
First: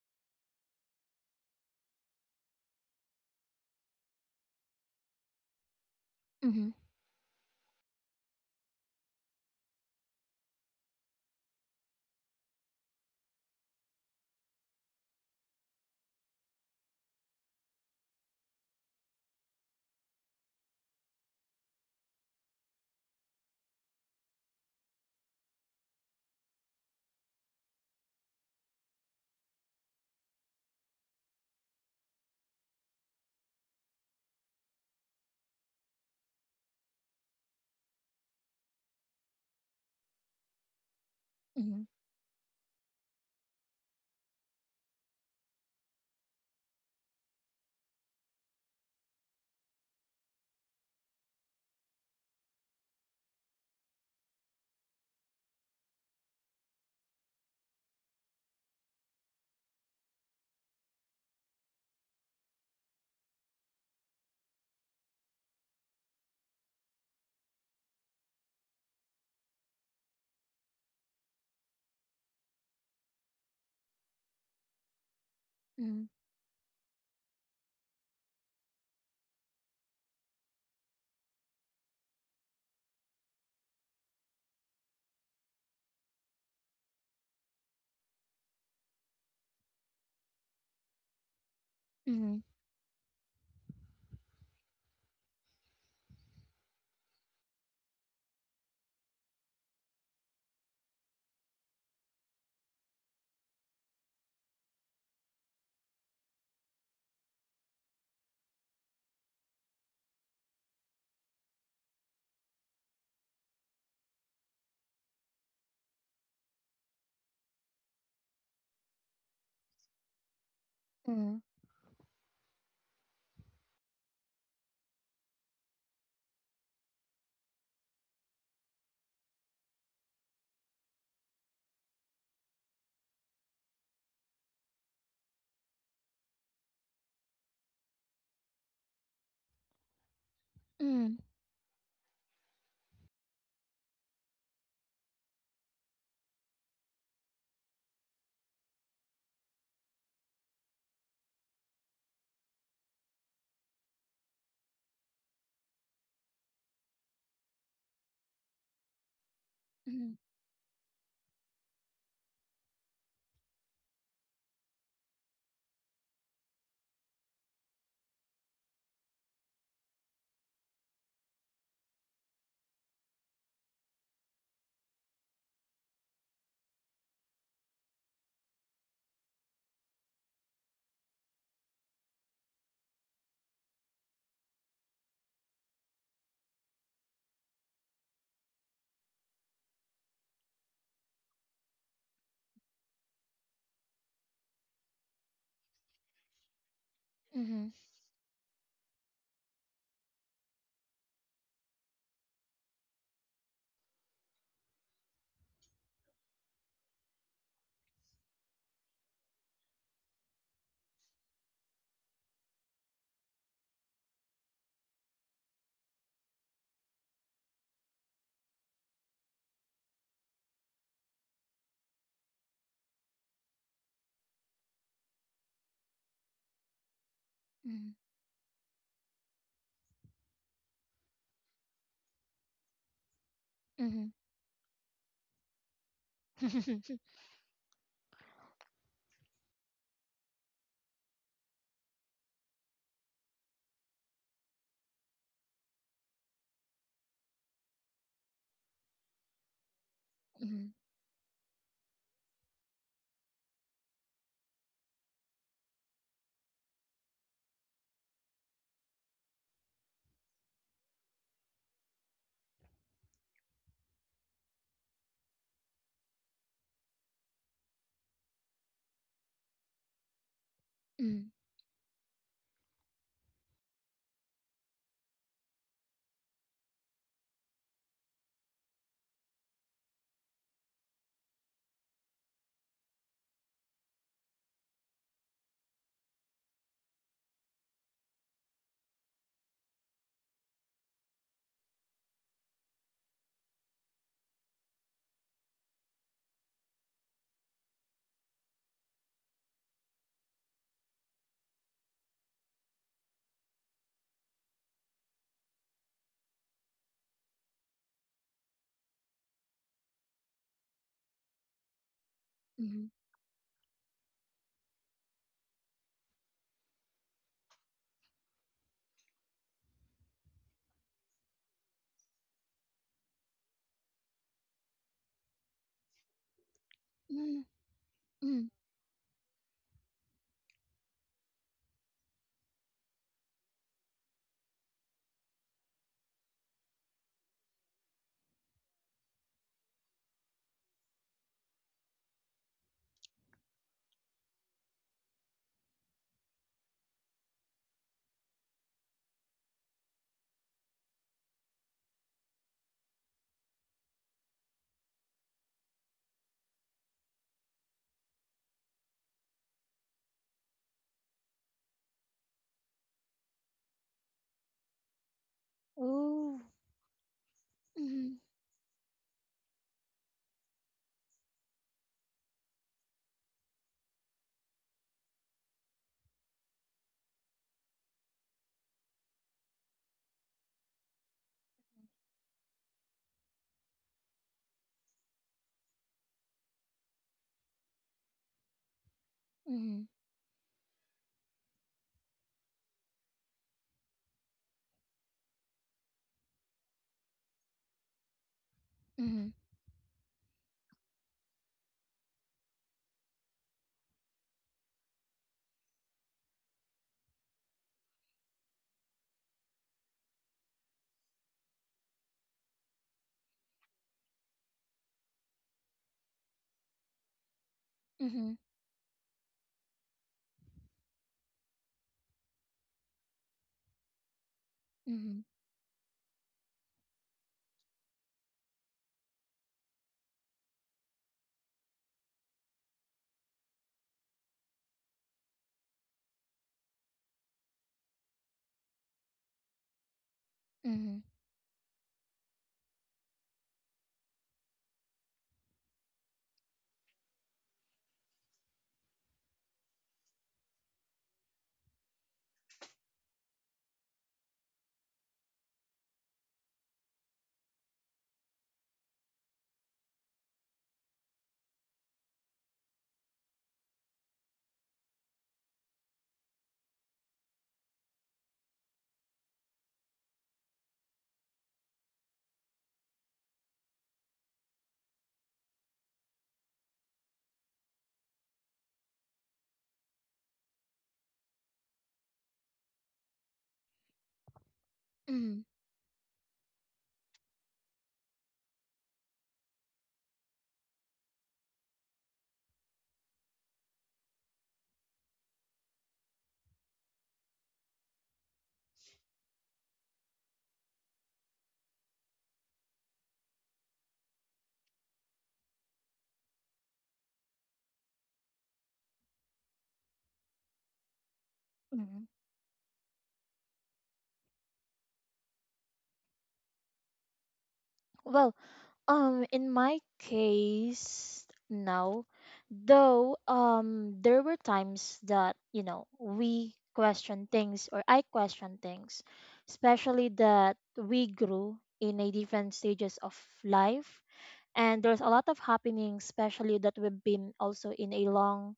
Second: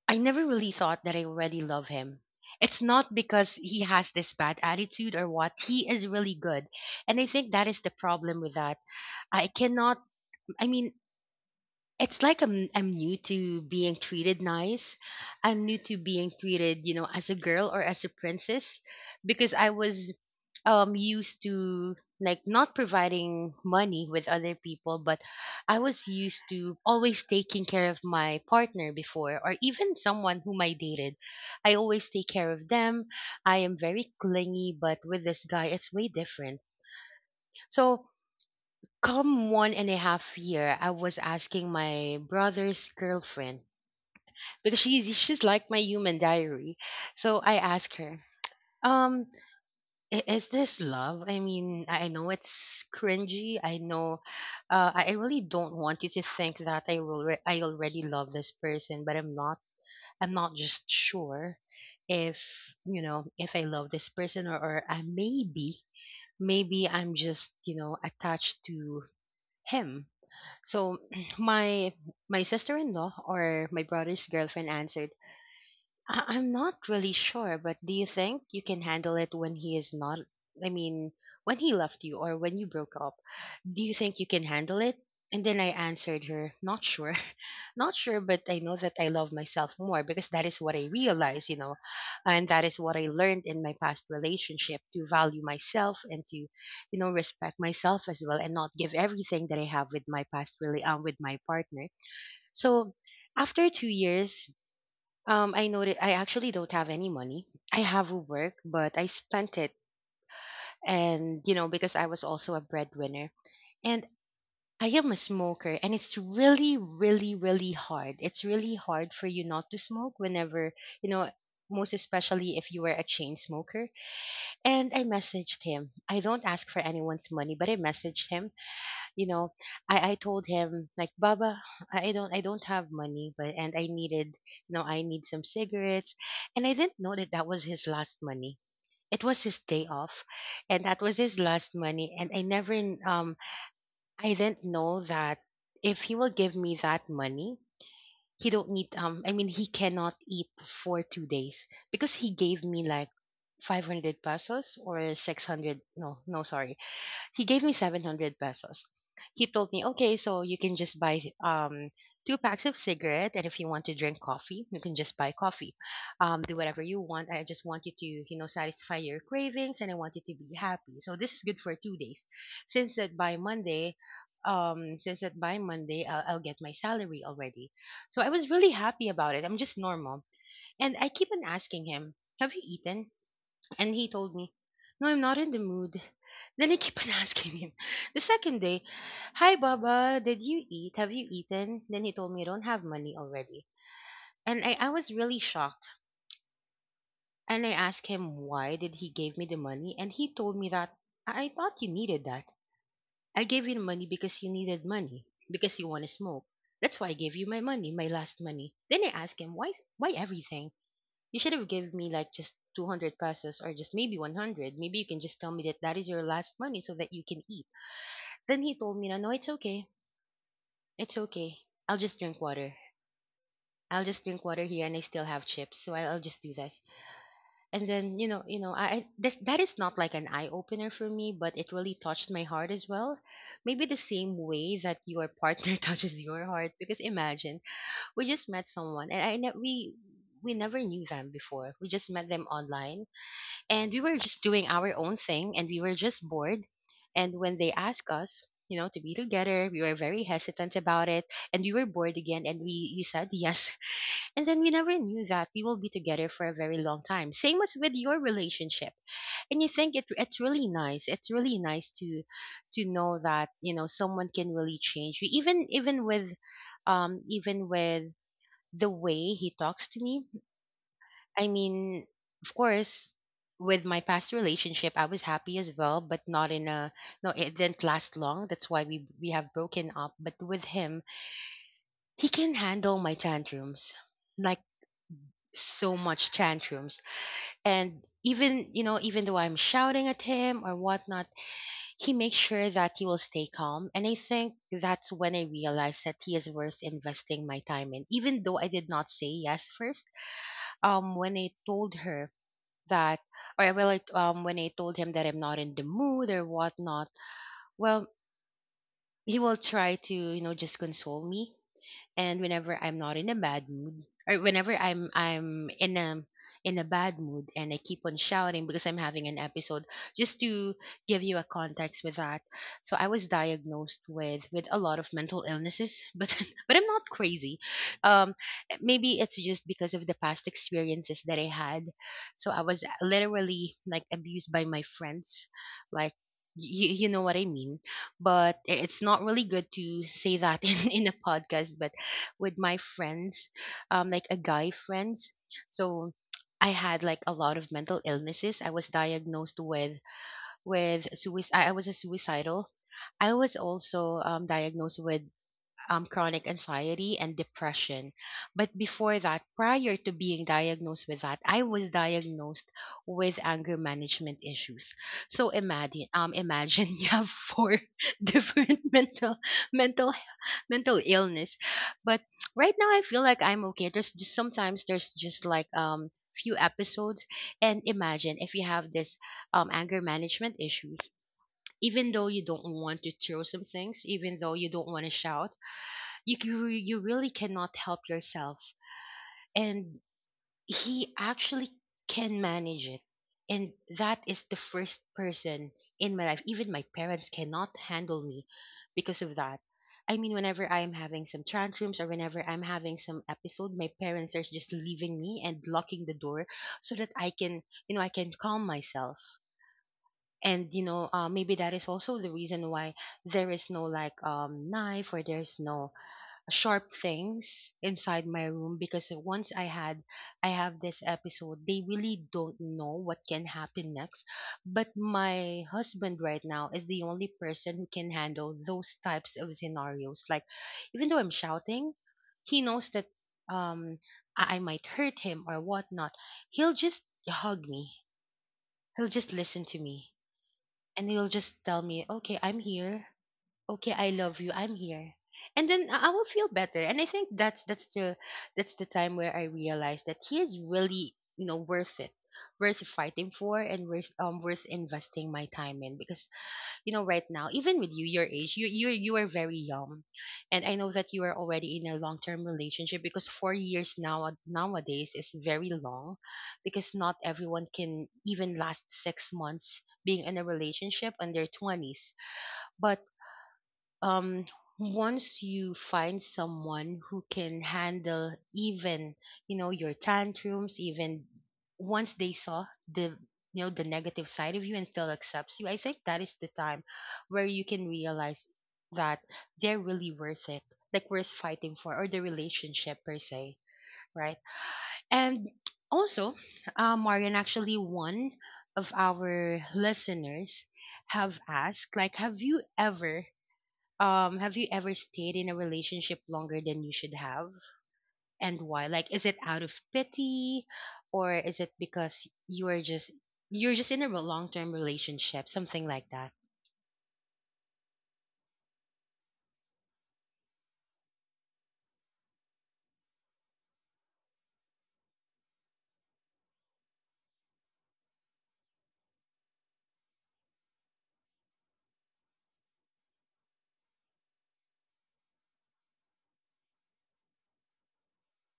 Speaker 1: I never really thought that I already love him. It's not because he has this bad attitude or what. He is really good.
Speaker 2: Mm-hmm.
Speaker 1: And I think that is the problem with that. I cannot, I mean, it's like I'm new to being treated nice. I'm new to being treated, you know, as a girl or as a princess because I was used to like not providing money with other people, but I was used to always taking care of my partner before or even someone whom I dated. I always take care of them. I am very clingy, but with this guy it's way different. So come one and a half year, I was asking
Speaker 2: Mm-hmm.
Speaker 1: my brother's girlfriend because she's like my human diary. So I asked her, um, "I- is this love? I mean, I know it's cringy. I know, I really don't want you to think that I already love this person, but I'm not. I'm not just sure if you know if I love this person or I maybe maybe I'm just you know attached to him. So my my sister-in-law or my brother's girlfriend answered, "I'm not really sure, but do you think you can handle it when he is not? I mean, when he left you or when you broke up? Do you think you can handle it?" And then I answered her, "Not sure. Not sure, but I know that I love myself more because that is what I realized, you know,
Speaker 2: Mm-hmm.
Speaker 1: and that is what I learned in my past relationship, to value myself and to, you know, respect myself as well and not give everything that I have with my past really with my partner." So after 2 years, I noted I actually don't have any money. I have work, but I spent it, and you know, because I was also a breadwinner. And I am a smoker, and it's really, really, really hard. It's really hard for you not to smoke whenever, you
Speaker 2: Mm-hmm. Mm-hmm.
Speaker 1: know,
Speaker 2: Mm-hmm.
Speaker 1: most especially if you were a chain smoker. And I messaged him. I don't ask for anyone's money, but I messaged him. You know, I told him, like, "Baba, I don't I don't have money, but, and I needed, you know, I need some cigarettes." And I didn't know that that was his last money. It was his day off, and that was his last money. And I never um I didn't know that if he will give me that money, he don't need I mean he cannot eat for 2 days, because he gave me like 500 pesos or 600, no, sorry, he gave me 700 pesos. He told me, "Okay, so you can just buy two packs of cigarette, and if you want to drink coffee, you can just buy coffee. Do whatever you want. I just want you to, you know, satisfy your cravings, and I want you to be happy. So this is good for 2 days. Since that by Monday, I'll get my salary already." So I was really happy about it. I'm just normal, and I keep on asking him, "Have you eaten?" And he told me, "No, I'm not in the mood." Then I keep on asking him. The second day, "Hi, Baba, did you eat? Have you eaten?" Then he told me, "I don't have money already." And I was really shocked. And
Speaker 2: Mm-hmm.
Speaker 1: I asked him, "Why did he give me the money?" And he told me that, I thought you needed that. I gave you the money because you needed money, because you want to smoke. That's why I gave you my money, my last money." Then I asked him, Why everything? You should have given me like just 200 pesos or just maybe 100. Maybe you can just tell me that that is your last money so that you can eat." Then he told me, "Na, no, it's okay. It's okay. I'll just drink water. I'll just drink water here and I still have chips. So I'll just do this." And then, you know, that is not like an eye opener for me, but it really touched my heart as well. Maybe the
Speaker 2: Mm-hmm.
Speaker 1: same way that your partner touches your heart. Because imagine, we just met someone and we never knew them before. We just met them online, and we were just doing our own thing, and we were just bored, and when they asked us, you know, to be together, we were very
Speaker 2: Mm-hmm.
Speaker 1: hesitant about it, and we were bored again, and we said yes and then we never knew that we will be together for a very long time, same as with your relationship. And you think it's really nice, it's really nice to know that, you know, someone can really change you, even even with the way he talks to me. I mean, of course, with my past relationship, I was happy as well, but not in a, no. It didn't last long. That's why we have broken up. But with him, he can handle my tantrums, like, so much tantrums, and even, you know, even though I'm shouting at him or whatnot, he makes sure that he will stay calm. And I think that's when I realized that he is worth investing my time in. Even though I did not say yes first, when I told her that, or I will like when I told him that I'm not in the mood or whatnot, well, he will try to, you know, just console me. And whenever I'm not in a bad mood, or whenever I'm in a bad mood and I keep on shouting because I'm having an episode. Just to give you a context with that, so I was diagnosed with a lot of mental illnesses but I'm not crazy. um
Speaker 2: Mm-hmm.
Speaker 1: maybe it's just because of the past experiences that I had. So I was literally like abused by my friends, like, you know what I mean, but it's not really good to say that in a podcast, but with my friends, like a guy friends. So I had like a lot of mental illnesses. I was diagnosed with suicide. I was a suicidal. I was also diagnosed with chronic anxiety and depression. But before that, prior to being diagnosed with that, I was diagnosed with anger management issues. So imagine,
Speaker 2: Oh.
Speaker 1: imagine you have four
Speaker 2: Mm-hmm.
Speaker 1: different mental mental mental illness. But right now I feel like I'm okay. There's just sometimes there's just like few episodes. And imagine if you have this anger management issues, even though you don't want to throw some things, even though you don't want to shout, you really cannot help yourself.
Speaker 2: Mm-hmm.
Speaker 1: And he actually can manage it, and that is the first person in my life. Even my parents cannot handle me because
Speaker 2: Mm-hmm.
Speaker 1: of that. I mean, whenever I am having some tantrums or whenever I'm having some episode, my parents are just leaving me and locking the door so that I can, you know, I can calm myself. And you know, maybe that is also the reason why there is no like knife or there's no sharp things inside
Speaker 2: Hmm.
Speaker 1: my room, because once I had, I have this episode, they really don't know what can happen next. But
Speaker 2: Mm-hmm.
Speaker 1: my husband right now is the only person who can handle those types of scenarios. Like, even though I'm shouting, he knows that um I might hurt him or whatnot. He'll just hug me. He'll just listen to me.
Speaker 2: Mm-hmm.
Speaker 1: And he'll just tell me, "Okay, I'm here, okay, I love you, I'm here." And then I will feel better. And I think that's that's the time where I realized that he is really, you know, worth it, worth fighting for, and worth worth investing my time in. Because, you know, right now, even with you, your age, you are very young, and I know that you are already in a long-term relationship, because 4 years now nowadays is very long, because not everyone can even last 6 months being in a relationship in their 20s. But um, once you find someone who can handle even, you know, your tantrums, even once they saw the, you know, the negative side of you and still
Speaker 2: Mm-hmm.
Speaker 1: accepts you, I think that is the time where you can realize that they're really worth it, like worth fighting for, or the relationship per se, right? And also, Marian, actually, one of our listeners, have asked, like, have you ever stayed in a relationship longer than you should have? And why? Like, is it out of pity, or is it
Speaker 2: Mm-hmm.
Speaker 1: because you are just you're just in a long-term relationship, something like that?
Speaker 2: Well, in my case now, there were times that, you know, we question things or I question things, especially that we grew in a different stages of life, and there's a lot of happening, especially that we've been also in a long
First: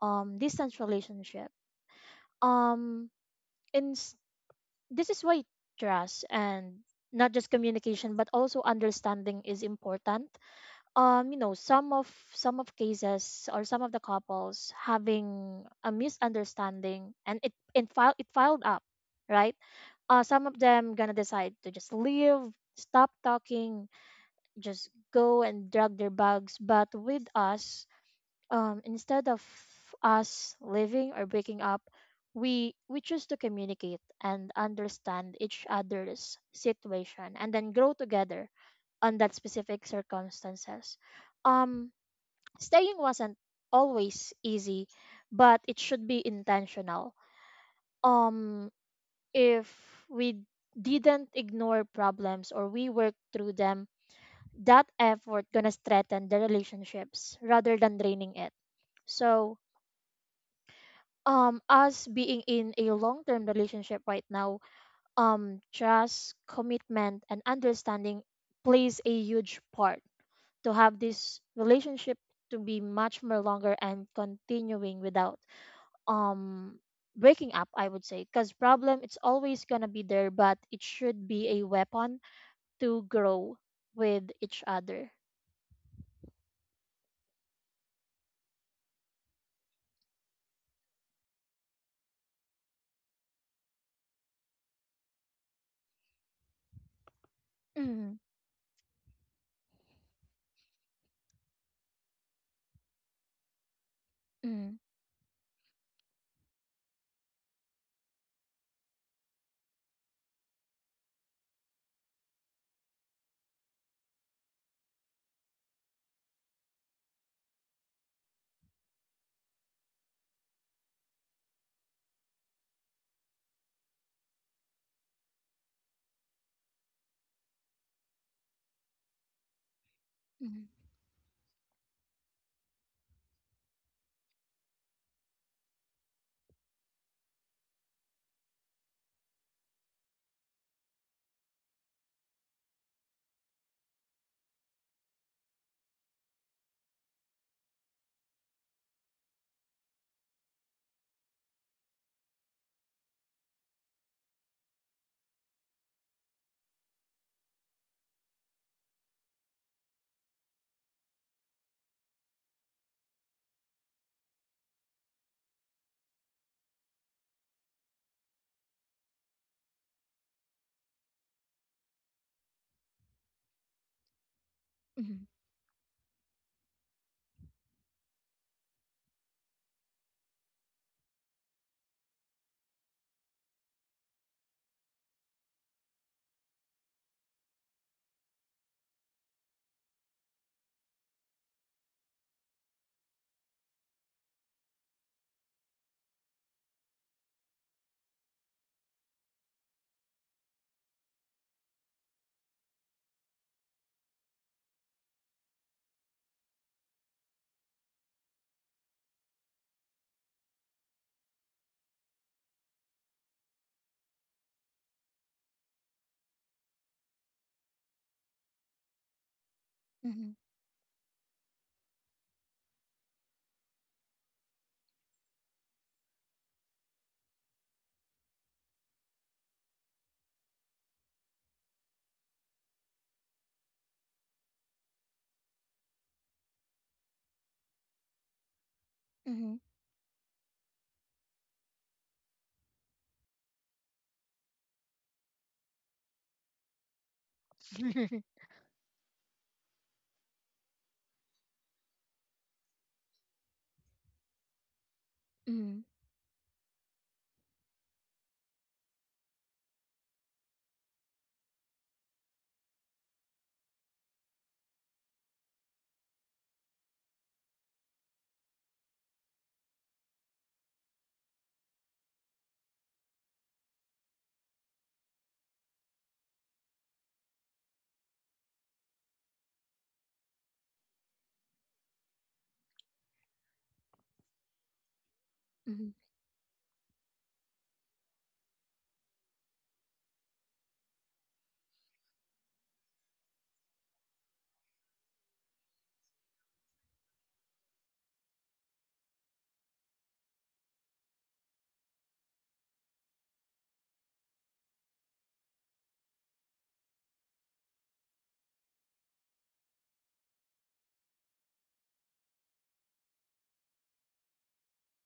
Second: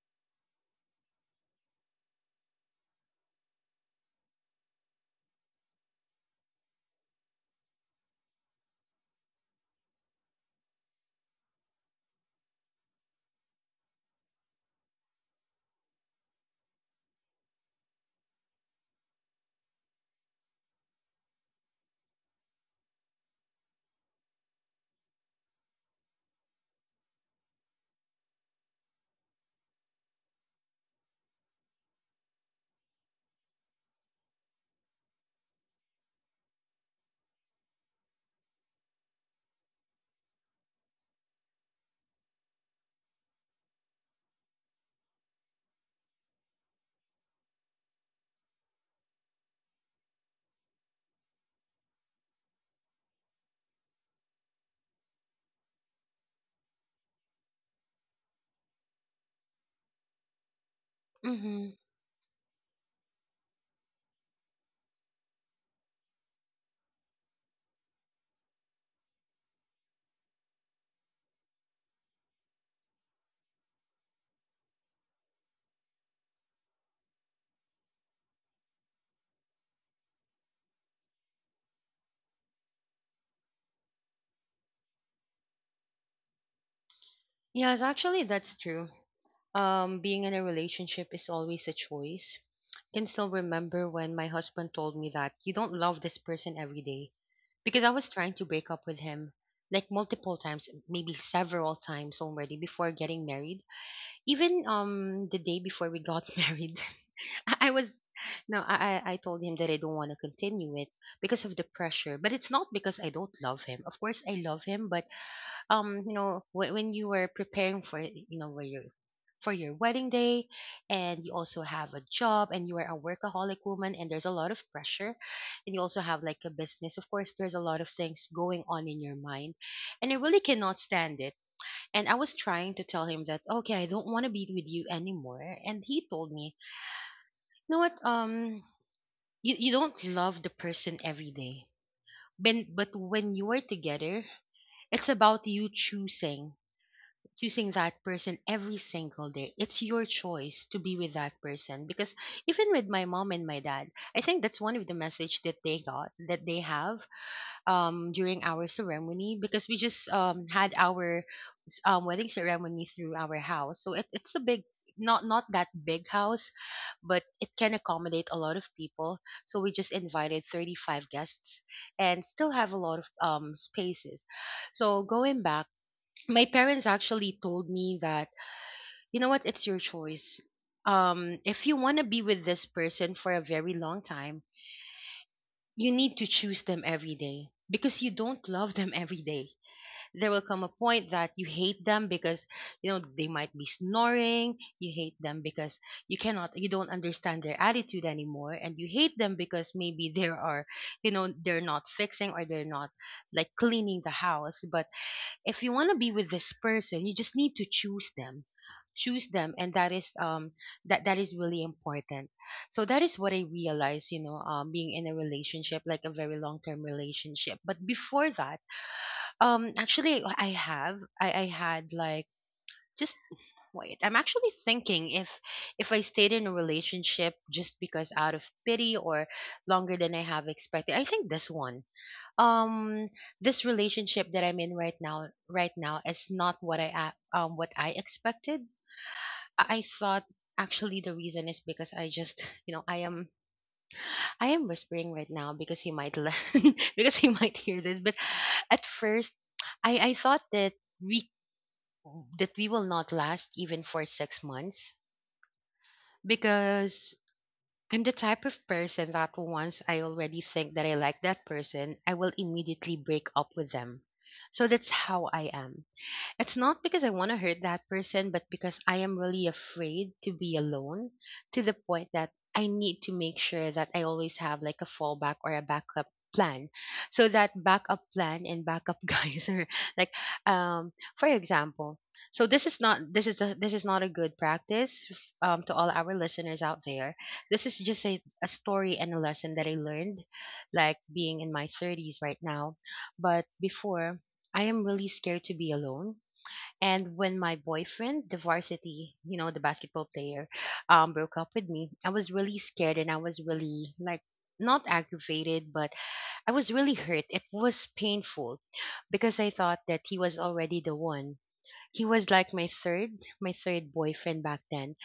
Speaker 2: distance relationship. Um, in This is why trust and not just communication but also understanding is important. You know, some of, cases or some of the couples having a misunderstanding, and it filed it filed up, right. Some of them gonna decide to just leave, stop talking, just go and drag their bags. But with us, instead of us living or breaking up, we choose to communicate and understand each other's situation and then grow together on that specific circumstances. Um, Staying wasn't always easy, but it should be intentional. Um, if we didn't ignore problems or we work through them, that effort gonna strengthen the relationships rather than draining it. So
Speaker 1: Mm-hmm.
Speaker 2: us being in a long term relationship right now, trust, commitment and understanding plays a huge part to have this relationship to be much more longer and continuing without um breaking up, I would say, because problem it's always gonna be there, but it should be a weapon to grow with each other.
Speaker 1: Yes, actually, that's true. Being in a relationship is always a choice. Can still remember when my husband told me that you don't love this person every day, because I was
Speaker 2: Mhm,
Speaker 1: trying to break up with him like multiple times, maybe several times already before getting married. Even
Speaker 2: mhm,
Speaker 1: the day before we got married, I was no, I told him that I don't want to continue it because of the pressure. But it's not because I don't love him. Of course, I love him, but when you were preparing for it, you know, where you for your wedding day, and you also have a job and you are a workaholic woman and there's a lot of pressure, and you also have like a business. Of course, there's a lot of things going on in your mind, and I really
Speaker 2: mhm,
Speaker 1: cannot stand it. And I was trying to tell him that, okay, I don't want to be with you anymore. And he told me, you know what? You don't love the person every day. But when you're together, it's about you choosing that person every single day. It's your choice to be with that person. Because even with my mom and my dad, I think that's one of the message that they got, that they have during our ceremony, because we just had our wedding ceremony through our house, so it's a big, not that big house, but it can accommodate a lot of people, so we just invited 35 guests and still have a lot of spaces. So going back, my parents actually told me that, you know what, it's your choice. If you want to be with this person for a very long time, you need to choose them every day, because you don't love them every day. There will come a point that you hate them because, you know, they might be snoring. You hate them because you cannot you don't understand their attitude anymore, and you hate them because maybe there are, you know, they're not fixing, or they're not like cleaning the house. But if you want to be with this person, you just need to choose them, choose them. And that is that is really important. So that is what I realized, you know, being in a relationship, like a very long term relationship. But before that, actually
Speaker 2: mhm,
Speaker 1: I have I had like just wait, I'm actually thinking if I stayed in a relationship just because out of pity or longer than I have expected. I think this one, um this relationship that I'm in right now is not what I what I expected.
Speaker 2: mhm, mhm,
Speaker 1: I thought, actually the reason is because I just you know, I am, I am whispering right now because he might because he might hear this. But at first, I thought we that we will not last even for 6 months,
Speaker 2: mhm,
Speaker 1: because I'm the type of person that once I already think that I like that person, I will immediately break up with them. So that's how I am. It's not because I want to hurt that person, but because I am really afraid to be alone, to the point that I need to make sure that I always have like a fallback or a backup plan. So that backup plan and backup guys are like, for example, so this is this is not a good practice, to all
Speaker 2: mhm,
Speaker 1: our listeners out there. This is just a story and a lesson that I learned like being in my 30s right now. But before, I am really scared to be alone. And when my boyfriend, the varsity, you know, the basketball player, broke up with me, I was really scared, and I was really like not aggravated, but I was really hurt. It was painful because I thought that he was already the one. He was like my my third boyfriend back then.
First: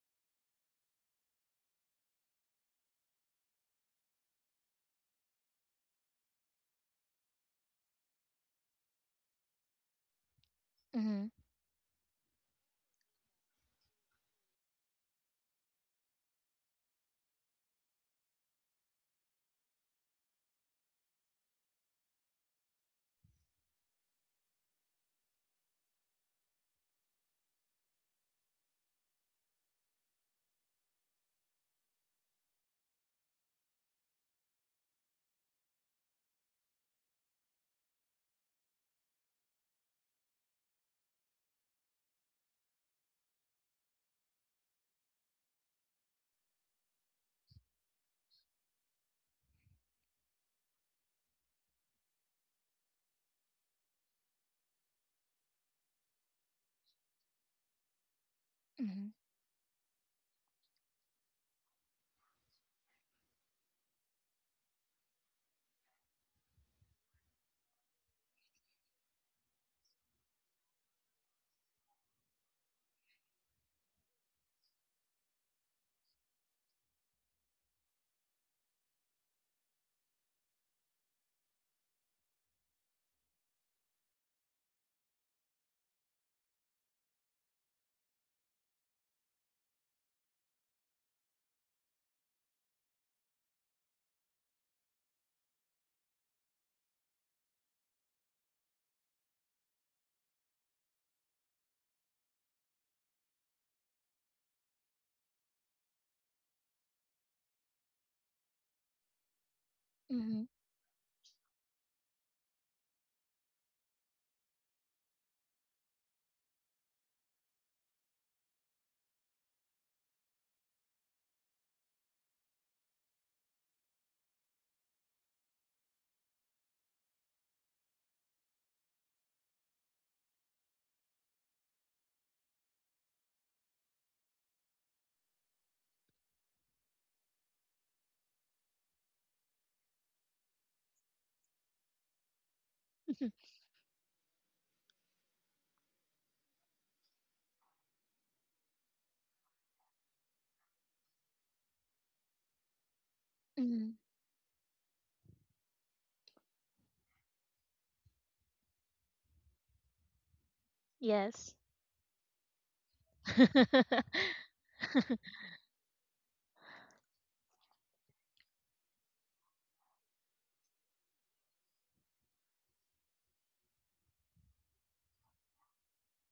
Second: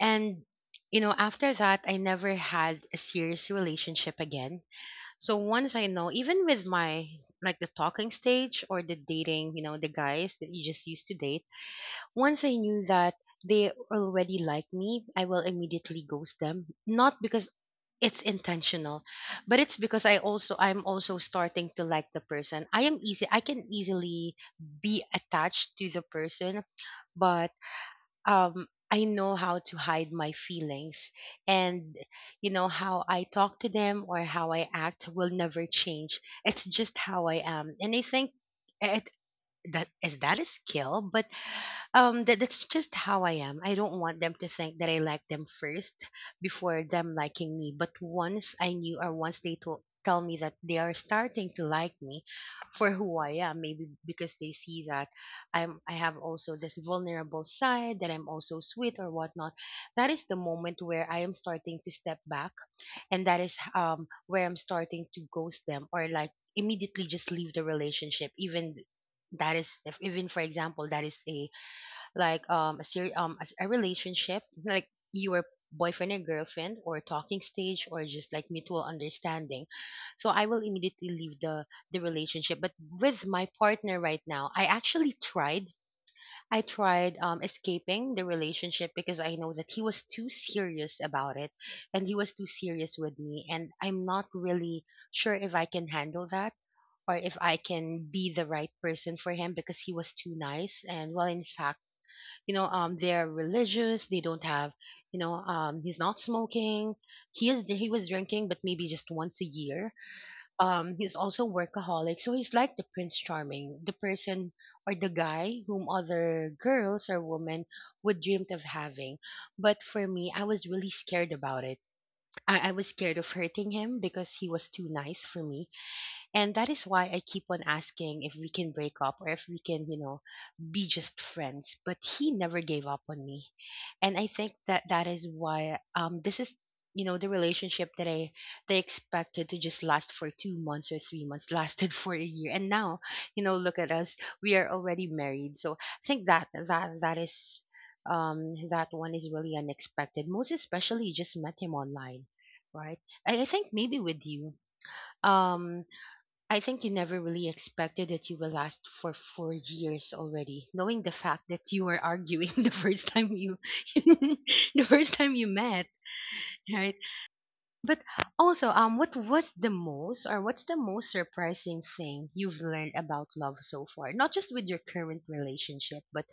Speaker 1: And you know, after that, I never had a serious relationship again. So once I know, even with my like the talking stage or the dating, you know, the guys that you just used to
Speaker 2: mhm,
Speaker 1: date, once I knew that they already like me, I will immediately ghost them. Not because it's intentional, but it's because I'm also starting to like the person. I am easy I can easily be attached to the person. But I know how to hide my feelings. And you know, how I talk to them or how I act will never change. It's just how I am. And I think it that a skill. But that's just how I am. I don't want them to think that I like them first before them liking me. But once I knew, or once they told tell me that they are starting to like me for who I am, maybe because they see that I have also this vulnerable side, that I'm also sweet or
Speaker 2: mhm,
Speaker 1: whatnot, that is the moment where I am starting to step back. And that is where I'm starting to ghost them, or like immediately just leave the relationship. Even that is, if even for example that is a like a relationship like your boyfriend and girlfriend, or talking stage, or just like mutual understanding, so I will immediately leave the relationship. But with my partner right now, I actually tried, I tried escaping the relationship, because I know that he was too serious about it, and he was too serious with me, and I'm not really sure if I can handle that, or if I can be the right person for him, because he was too nice. And well, in fact, you know, they're religious, they don't have, you know, he's not smoking, he was drinking but maybe just once a year.
Speaker 2: mhm.
Speaker 1: He's also workaholic, so he's like the prince charming, the person or the guy whom other girls or women would dreamt of having. But for me, I was really scared about it. I was scared of hurting him because he was too nice for me. And that is why I keep on asking if we can break up, or if we can, you know, be just friends. But he never gave up on me. And I think that that is why this is, you know, the relationship that I they expected to just last for 2 months or 3 months lasted for a year. And now, you know, look at us. We are already married. So I think that that is that one is really unexpected. Most especially, you just met him online, right? I think
Speaker 2: Mm,
Speaker 1: maybe with you. Um I think you never really expected that you will last for 4 years already, knowing the fact
Speaker 2: yes.
Speaker 1: that you were arguing the first time you, the first time you met, right? But also, what was the most, or what's the most surprising thing you've learned about love so far? Not just with your current relationship, but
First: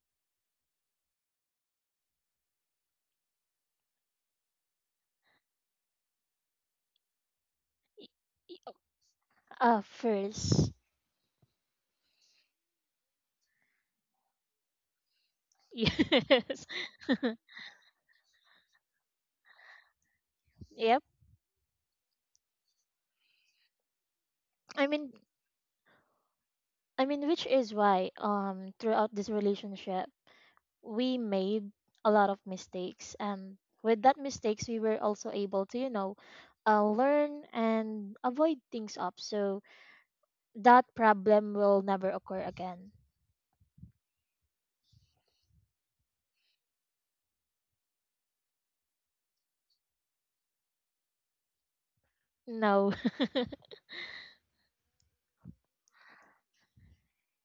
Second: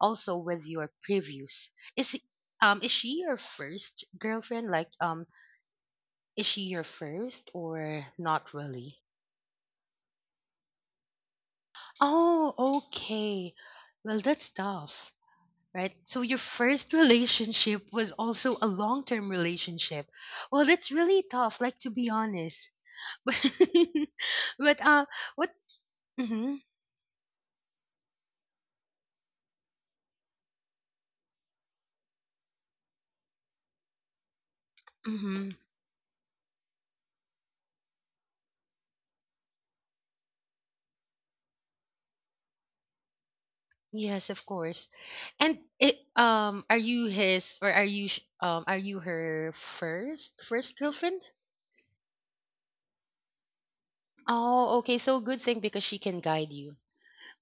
Speaker 1: also with your previous. Is is she your first girlfriend? Like, is she your first or not really?
Speaker 2: First.
Speaker 1: Oh, okay. Well, that's tough, right? So your
Speaker 2: Yes.
Speaker 1: first relationship was also a long-term relationship. Well, that's
Speaker 2: Yep.
Speaker 1: really tough, like to be honest. But but
Speaker 2: I
Speaker 1: uh
Speaker 2: mean,
Speaker 1: what, mhm.
Speaker 2: I mean, which is why throughout this relationship we made a lot of mistakes, and with that mistakes we were also
Speaker 1: Mhm,
Speaker 2: able to, you know, learn and avoid things up, so that problem will never occur again.
Speaker 1: yes, of course. And it, are you his, or are you are you her first girlfriend?
Speaker 2: No.
Speaker 1: Oh, okay. So good thing, because she can guide you.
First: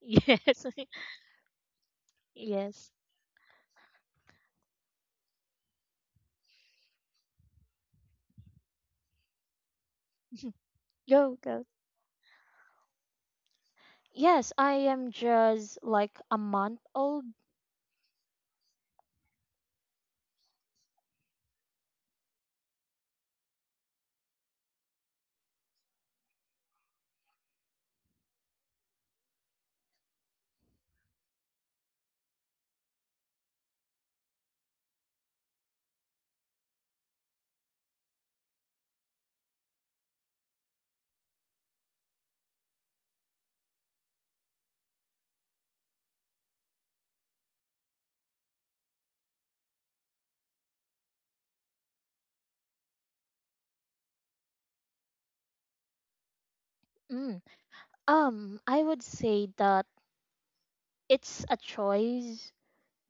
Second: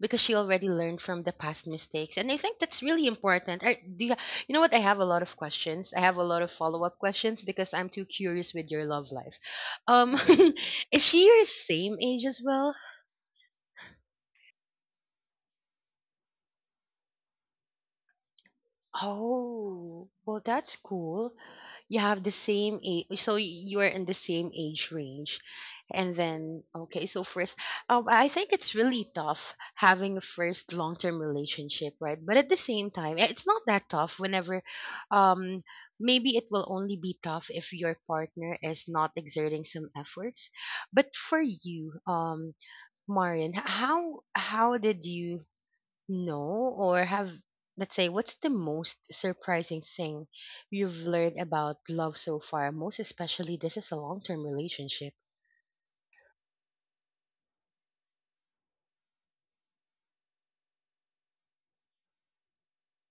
Speaker 1: Because she
Speaker 2: Yes.
Speaker 1: already learned from the past mistakes, and I think that's
Speaker 2: Yes.
Speaker 1: really important. Do you, you know what, I have a lot of questions, I have a lot of follow-up questions, because I'm too curious with your love life. um is she
Speaker 2: Go
Speaker 1: your
Speaker 2: go.
Speaker 1: same age as well?
Speaker 2: Yes, I am just like a month old.
Speaker 1: Oh, well, that's cool. You have the same age, so you are in the same age range. And then, okay, so first, I think it's really tough having a first long-term relationship, right? But at the same time, eh, it's not that tough whenever, um, maybe it will only be tough if your partner is not exerting some efforts. But for you, Marian, how did you, no, or have, let's say, what's the most surprising thing you've learned about love so far? Most especially, this is a long term relationship.
Speaker 2: Mm. I would say that it's a choice,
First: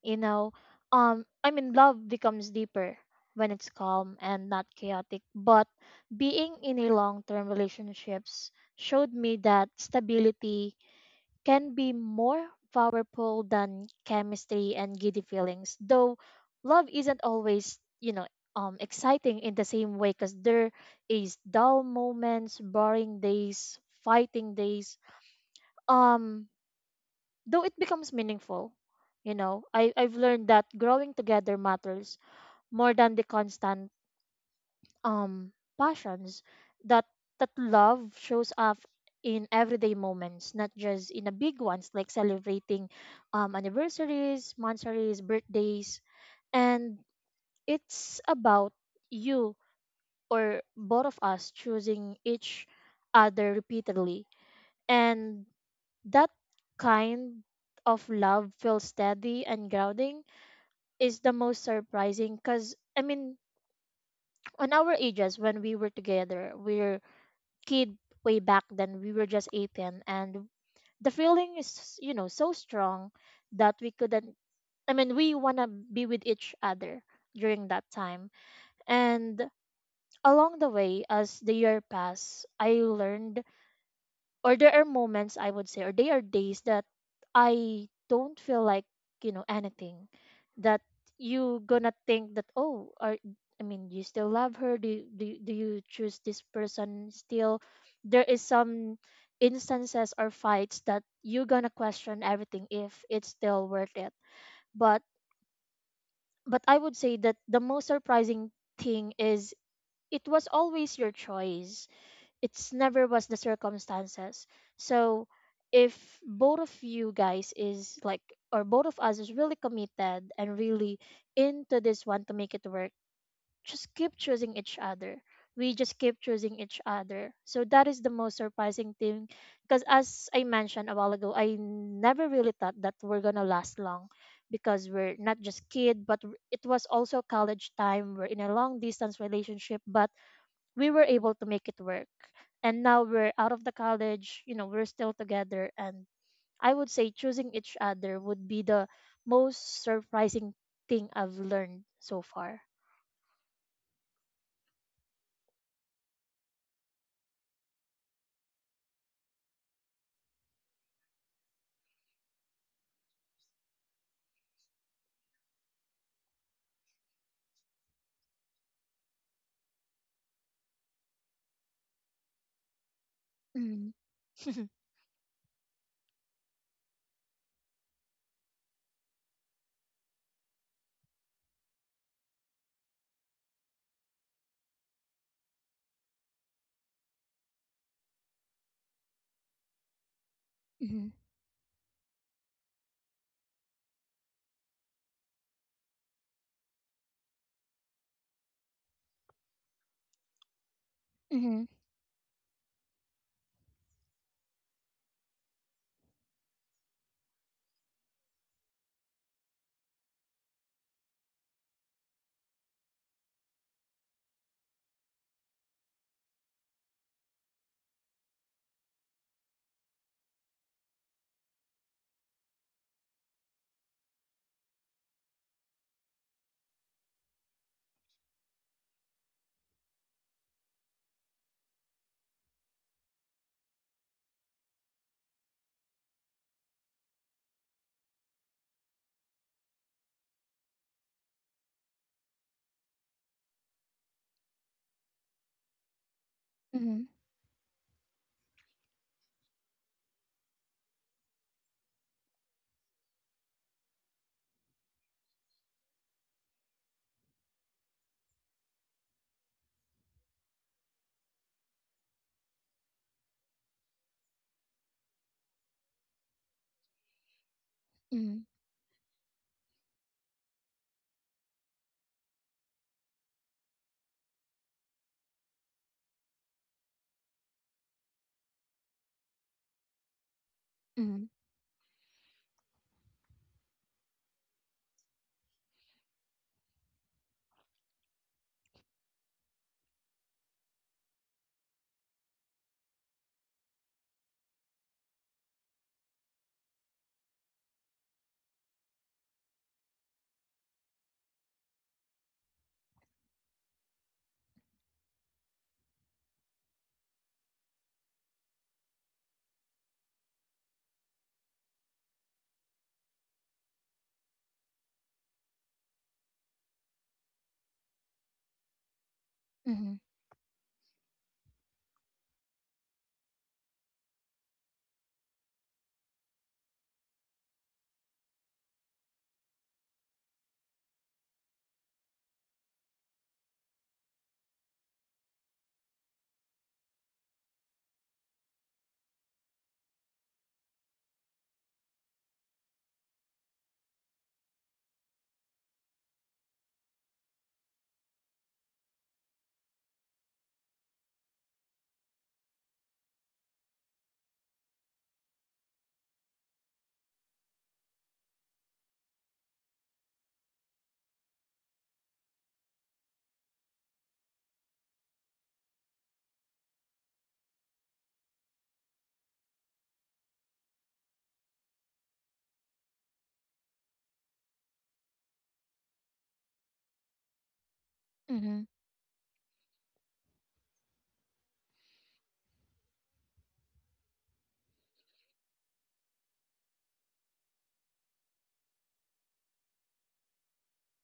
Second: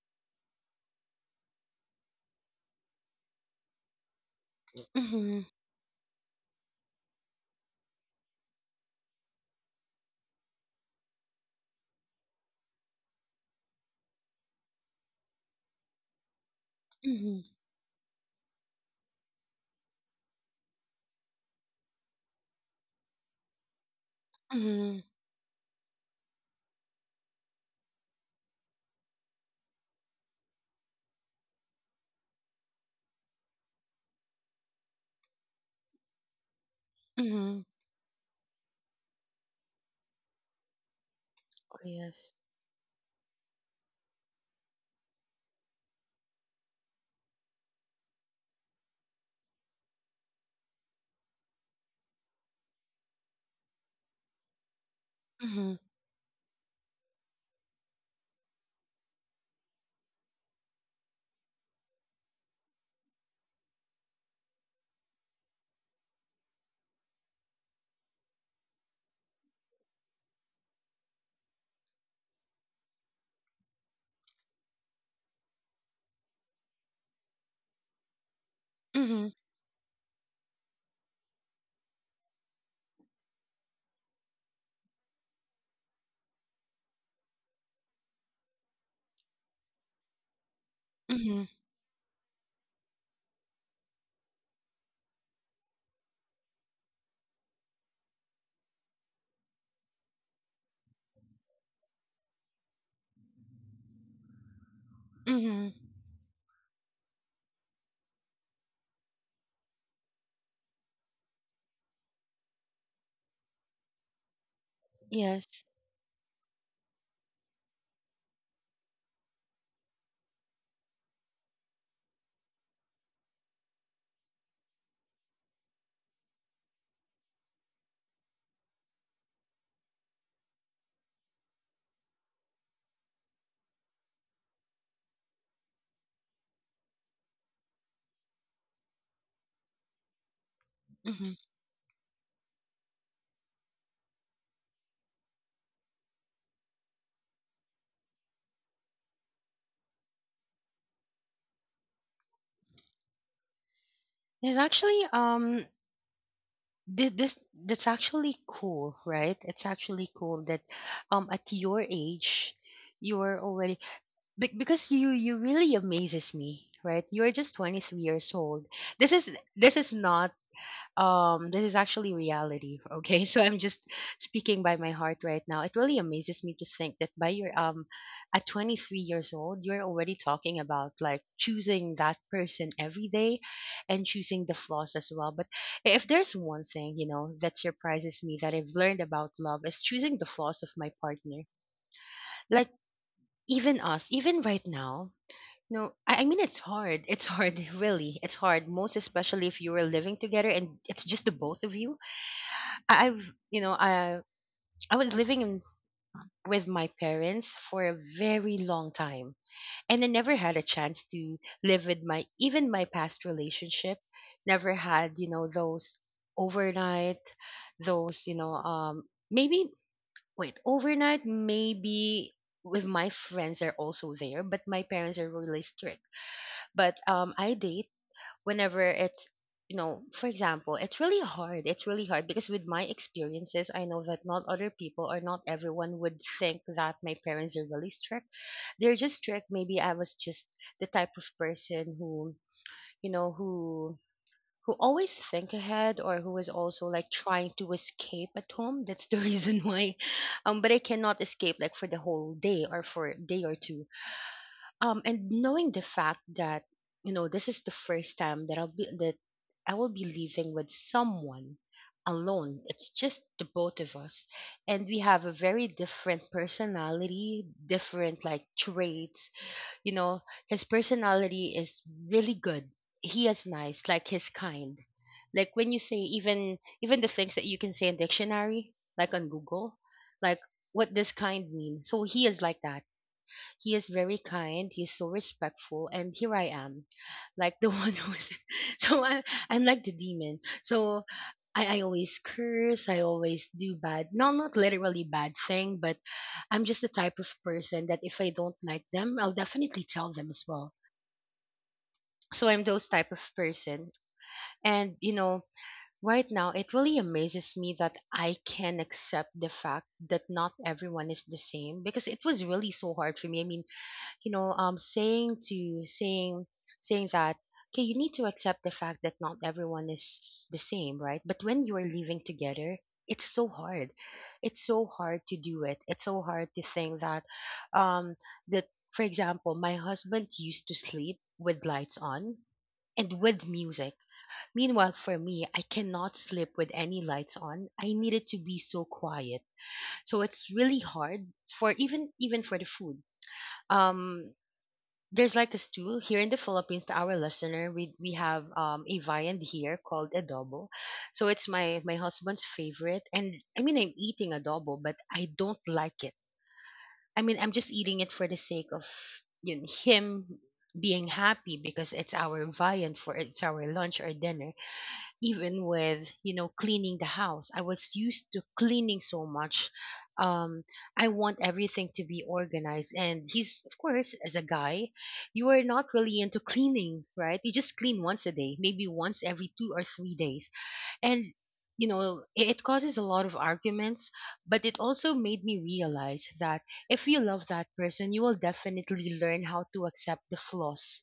Speaker 2: you know. I mean, love becomes deeper when it's calm and not chaotic.
Speaker 1: Mm-hmm.
Speaker 2: But being in a long term relationships showed me that stability can be more powerful than chemistry and giddy feelings. Though love isn't
Speaker 1: Mm-hmm.
Speaker 2: always, you know, exciting in the same way because there is dull moments, boring days, fighting
Speaker 1: Mm-hmm.
Speaker 2: days. Um, though it becomes meaningful. I've learned that growing together matters more than the constant um passions. That that
Speaker 1: Mm-hmm.
Speaker 2: love shows up in everyday moments, not just in the big
Speaker 1: Oh,
Speaker 2: ones like
Speaker 1: yes.
Speaker 2: celebrating anniversaries, monthsaries, birthdays, and it's about you or both of us choosing each other repeatedly. And
Speaker 1: Mm-hmm.
Speaker 2: that kind of love feels steady and grounding, is the most surprising because on our ages when we were together, we were kid. Way back then, we were just 18, and the feeling is, you know, so strong that we couldn't. We wanna be with each other during that time.
Speaker 1: Mm-hmm.
Speaker 2: And along the way, as the year passed, I learned, or there are moments I would say, or there are days that I don't feel like anything, that
Speaker 1: Mm-hmm.
Speaker 2: you gonna think that, oh, are you still love her? Do you choose this person still? There is some instances or fights that you gonna question everything if it's still worth it. But
Speaker 1: Mm-hmm.
Speaker 2: but I would say that the most surprising thing is it was always your choice. It's never was the circumstances. So
Speaker 1: Yes.
Speaker 2: if both of you guys is like, or both of us is really committed and really into this one to make it work, just keep choosing each other. We just keep choosing each other, so that is the most surprising thing. Because as I mentioned a while ago, I never really thought that we're gonna last long, because we're not just kid but it was also college time, we're in a long distance relationship, but we were
Speaker 1: Mm-hmm.
Speaker 2: able to make it work. And now we're out of the college, you know, we're still together. And I would say choosing each other would be the most surprising thing I've learned so far.
Speaker 1: There's actually, thi- this that's actually cool, right? It's actually cool that at your age you're already because you really amazes me, right? You're just 23 years old. This is this is not um this is actually reality, okay. So I'm just
Speaker 2: Mm.
Speaker 1: speaking by my heart right now. It really amazes me to think that by your at 23 years old, you're already talking about like choosing that person every day and choosing the flaws as well. But if there's one thing, you know, that surprises me that I've learned about love, is choosing the flaws of my
Speaker 2: Mm-hmm.
Speaker 1: partner. Like, even us, even right now. No, I mean, it's hard. It's hard, really. It's hard, most especially if you were living together and it's just the
Speaker 2: Mm-hmm.
Speaker 1: both of you. I, I've, I I was living with my parents for a very long time, and I never had a chance to live with my, even my past relationship. Never had, you know, those overnight, those, you know, maybe wait, overnight, maybe with my friends are also there, but my parents are really strict. But I date whenever it's, you know, for example, it's really hard. It's really hard because with my experiences, I know that not other people, or not everyone would think that my parents are really strict. They're just strict. Maybe I was just the type of person who, you know who who always think ahead, or who is also
Speaker 2: Mm-hmm.
Speaker 1: like trying to escape at home. That's the reason why. But I cannot escape like for the whole day or for a day or two. And knowing the fact that, you know, this is the first time that I will be living with someone alone, it's just the both of us, and we have a very different personality, different
Speaker 2: Mm-hmm.
Speaker 1: like traits, you know. His personality is really good. He is nice, like his kind. Like when you say, even the things that you can say in dictionary, like on Google, like what does
Speaker 2: Mm-hmm.
Speaker 1: kind mean, so he is like that. He is very kind. He's so respectful, and here I am, like the one who's. So I'm like the demon. So I always curse. I always do bad. No, not literally bad thing, but I'm just the type of person that if I don't like them, I'll definitely tell them as well. So I'm those type of person. And you know, right now it really amazes me that I can accept the fact that not everyone is the same, because it was really so hard for me. I mean, you know, saying to saying saying that okay, you need to accept the fact that not everyone
Speaker 2: Mm-hmm.
Speaker 1: is the same, right? But when you are living together, it's so hard. It's so hard to do it. It's so hard to think that, um that for example, my husband used to sleep with lights on and with music. Meanwhile, for me, I cannot sleep with any lights on. I need it to be so quiet. So it's really hard. For even for the food, um there's like a stew here in the Philippines, to our listener. We have a viand here called adobo. So it's my husband's favorite, and I mean, I'm eating adobo, but I don't like it. I mean, I'm just eating it for the sake of, you know, him being happy because it's our viand for, it's our lunch or dinner. Even with, you know, cleaning the house, I was used to cleaning so much. um I want everything to be organized, and he's, of course, as a guy, you are not really into cleaning, right? You just clean once a day,
Speaker 2: Mm-hmm.
Speaker 1: maybe once every 2 or 3 days. And you know, it causes a lot of arguments, but it also made me realize that if you love that person, you will definitely learn how to accept the flaws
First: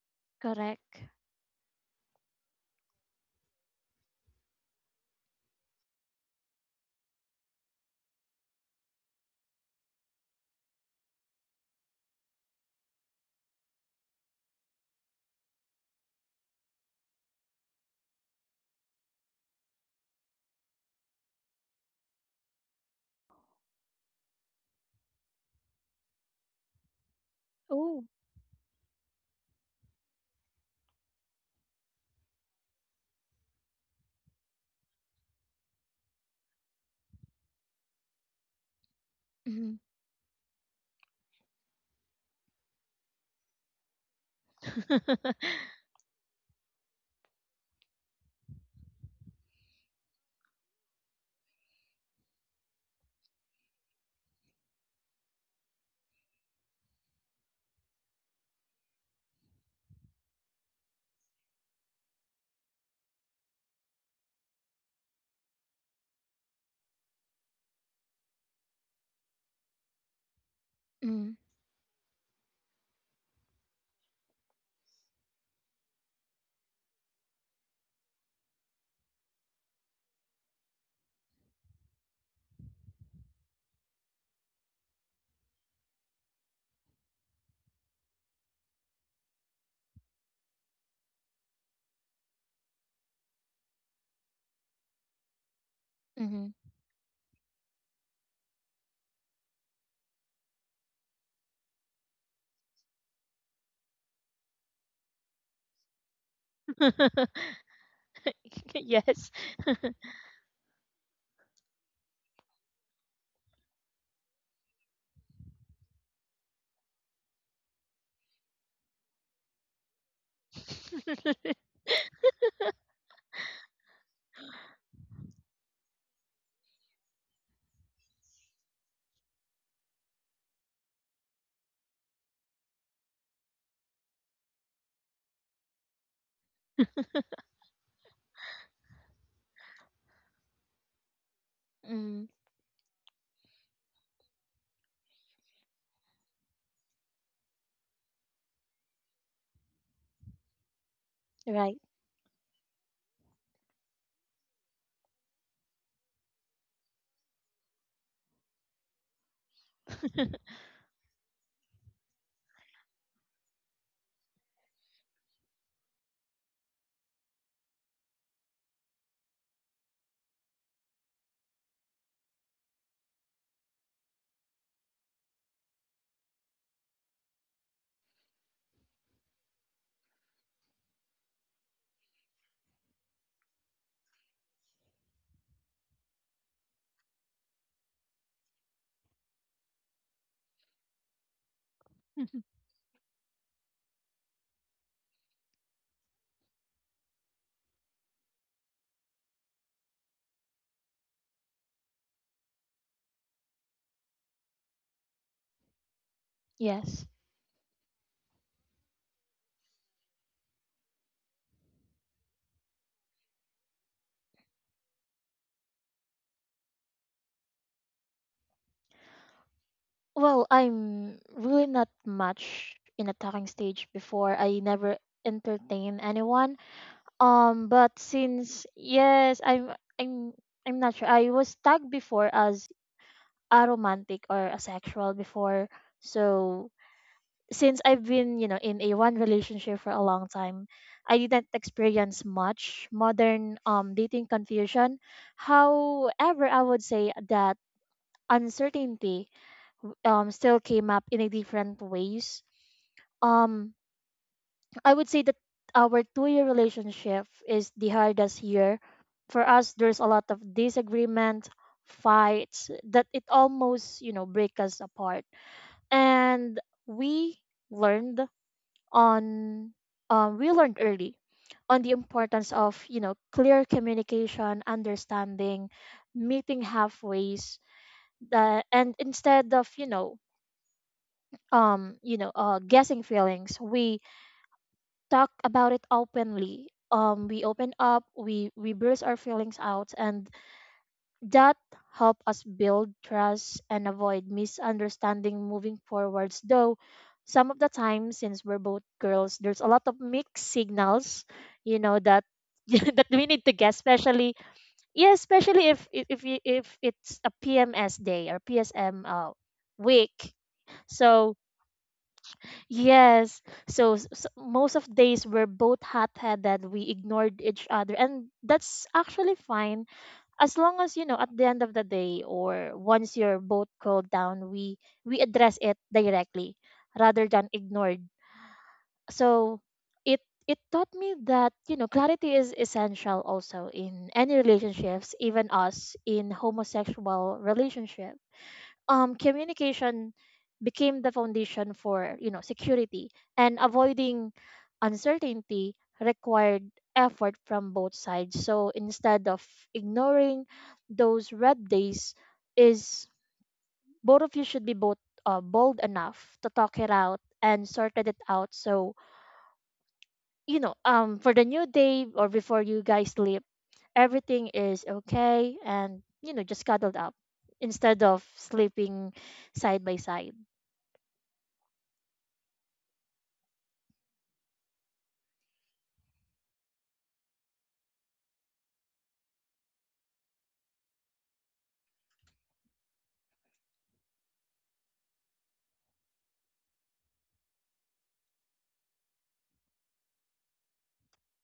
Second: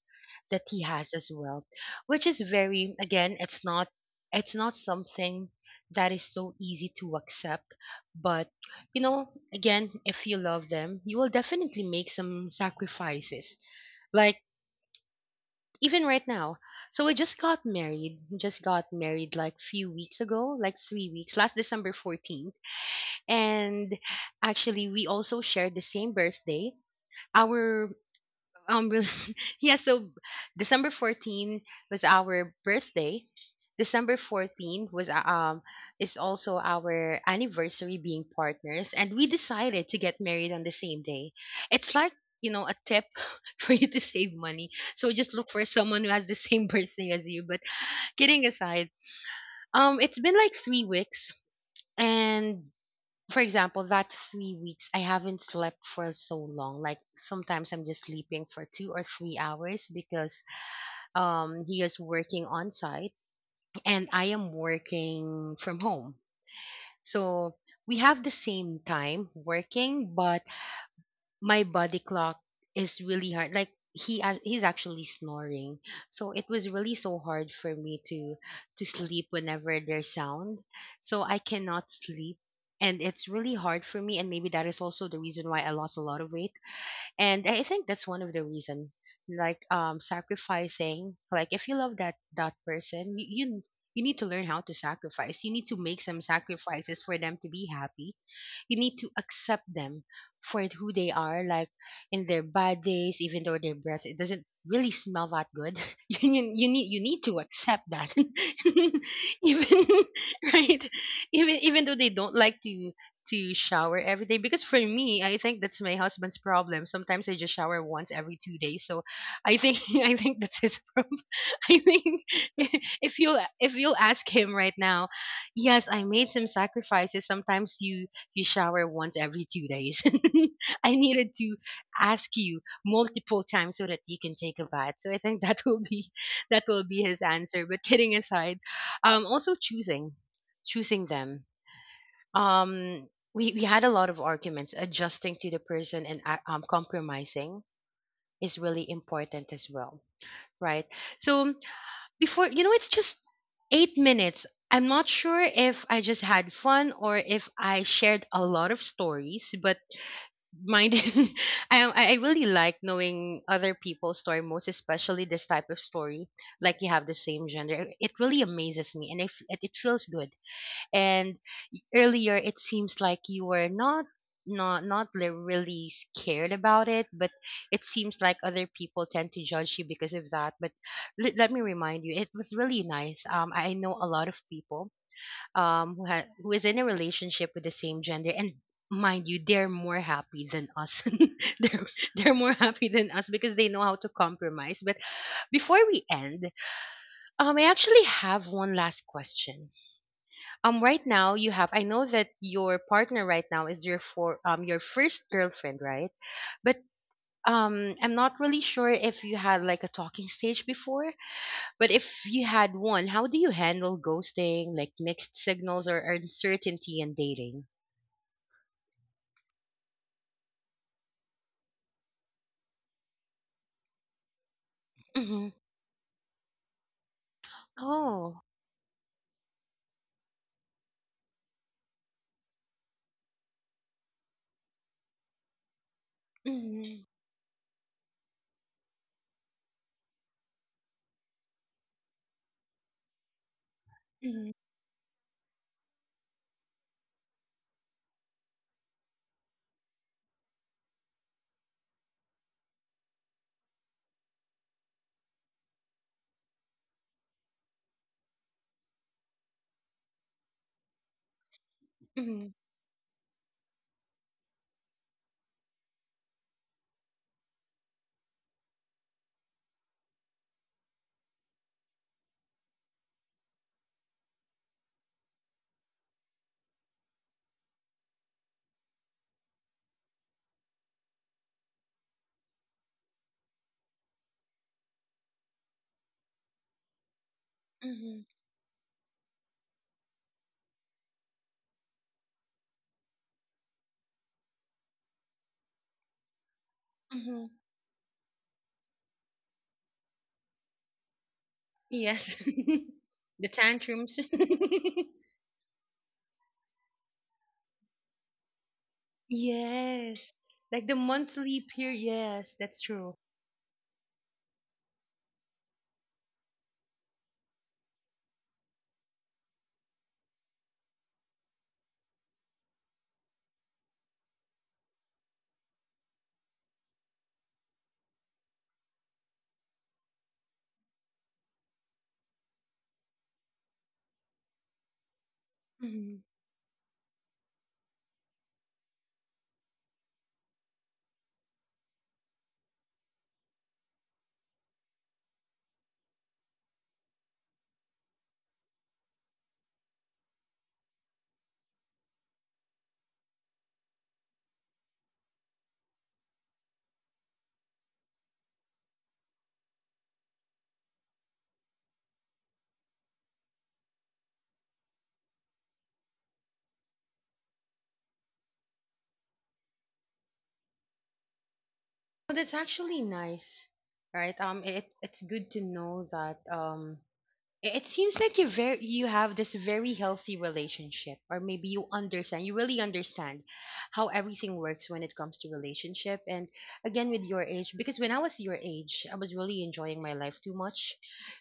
Speaker 1: that he
Speaker 2: Correct.
Speaker 1: has as well. Which is very, again, it's not, it's not something that is so easy to accept. But you know, again, if you love them, you will definitely make some sacrifices. Like even right now. So we just got married. Just got married like few weeks ago, like 3 weeks, last December 14th. And actually, we also shared the same birthday. Our
Speaker 2: Oh.
Speaker 1: really yeah, so December 14 was our birthday. December 14 was is also our anniversary being partners, and we
Speaker 2: Mm-hmm.
Speaker 1: decided to get married on the same day. It's like, you know, a tip for you to save money. So just look for someone who has the same birthday as you. But kidding aside, it's been like 3 weeks, and for example, that 3 weeks, I haven't slept for so long. Like sometimes I'm just sleeping for 2 or 3 hours because he is working on site, and I am working from home. So we have the same time working, but
Speaker 2: Mm-hmm.
Speaker 1: my body clock is really hard. Like he's actually snoring, so it was really so hard for me to sleep whenever there's sound. So I cannot sleep, and it's really hard for me, and maybe that is also the reason why I lost a lot of weight. And I think that's one of the reason, like, sacrificing, like if you love that person, you need to learn how to sacrifice. You need to make some
Speaker 2: Mm-hmm.
Speaker 1: sacrifices for them to be happy. You need to accept them for who they are, like in their bad days, even though their breath, it doesn't really smell that good. You need to accept that. Even right. Even though they don't like to shower every day, because for me, I think that's my husband's problem. Sometimes I just shower once every 2 days. So I think I think that's his problem. I think if you if you'll ask him right now, yes, I made some sacrifices. Sometimes you you shower once every 2 days. I needed to ask you multiple times so that you can take a bath. So I think that will be, that will be his answer. But kidding aside, also choosing choosing them.
Speaker 2: Mm-hmm.
Speaker 1: Um, we had a lot of arguments. Adjusting to the person, and compromising is really important as well, right? So
Speaker 2: Right.
Speaker 1: before you know it's just 8 minutes. I'm not sure if I just had fun or if I shared a lot of stories, but mind I, I really like knowing other people's story, most especially this type of story, like you have the same gender. It really amazes me, and if it feels good. And earlier, it seems like you were not really scared about it, but it seems like other people tend to judge you because of that. But let me remind you, it was really nice. I know a lot of people, who is in a relationship with the same gender, and mind you, they're more happy than us. they're they're more happy than us because they know how to compromise. But before we end, I actually have one last question. Right now you have. I know that your partner right now is your first girlfriend, right? But
Speaker 2: Yes.
Speaker 1: I'm not really sure if you had like a talking stage before. But if you had one, how do you handle ghosting, like mixed signals or uncertainty in dating?
Speaker 2: Well, I'm really not much in a talking stage before. I never
Speaker 1: Mm-hmm.
Speaker 2: entertain anyone. But
Speaker 1: Oh.
Speaker 2: since yes, I'm I'm not sure. I was tagged before as aromantic or asexual before. So
Speaker 1: Mm-hmm.
Speaker 2: since I've been, you know, in a one relationship for a long time, I didn't experience much modern dating
Speaker 1: Mm-hmm.
Speaker 2: confusion. However, I would say that uncertainty still came up in a different ways. Um I would say that our 2 year relationship is the hardest year. For us, there's a lot of disagreement,
Speaker 1: Mm-hmm.
Speaker 2: fights that it almost, you know, break us apart. And we learned on, we learned early on the importance of, you know, clear communication, understanding, meeting halfways, and instead of, guessing feelings, we talk about it openly. We open up,
Speaker 1: Mm-hmm.
Speaker 2: we burst our feelings out, and that help us build trust and avoid misunderstanding moving forwards. Though
Speaker 1: Mm-hmm.
Speaker 2: some of the time, since we're both girls, there's a lot of mixed signals, you know, that
Speaker 1: Yes.
Speaker 2: that we need
Speaker 1: The
Speaker 2: to guess,
Speaker 1: tantrums.
Speaker 2: especially yeah, especially if it's a PMS day or PSM week.
Speaker 1: Yes. Like the
Speaker 2: So
Speaker 1: monthly period. Yes, that's true.
Speaker 2: yes. So, most of days we're both hot-headed. We ignored each other, and that's actually fine, as long as, you know, at the end of the day or once you're both cooled down, we address it directly rather than ignored. So it it taught me that, you know, clarity is essential also in any relationships, even us
Speaker 1: Mm-hmm.
Speaker 2: in homosexual relationships. Communication became the foundation for, you know, security, and avoiding uncertainty required effort from both sides. So instead of ignoring those red days, is both of you should be both bold enough to talk it out and sorted it out. So, you know, for the new day or before you guys sleep, everything is okay and, you know, just cuddled up instead of sleeping side by side.
Speaker 1: Well, that's actually nice, right? It it's good to know that it seems like you very you have this very healthy relationship, or maybe you understand, you really understand how everything works when it comes to relationship. And again, with your age, because when I was your age, I was really enjoying my life too much,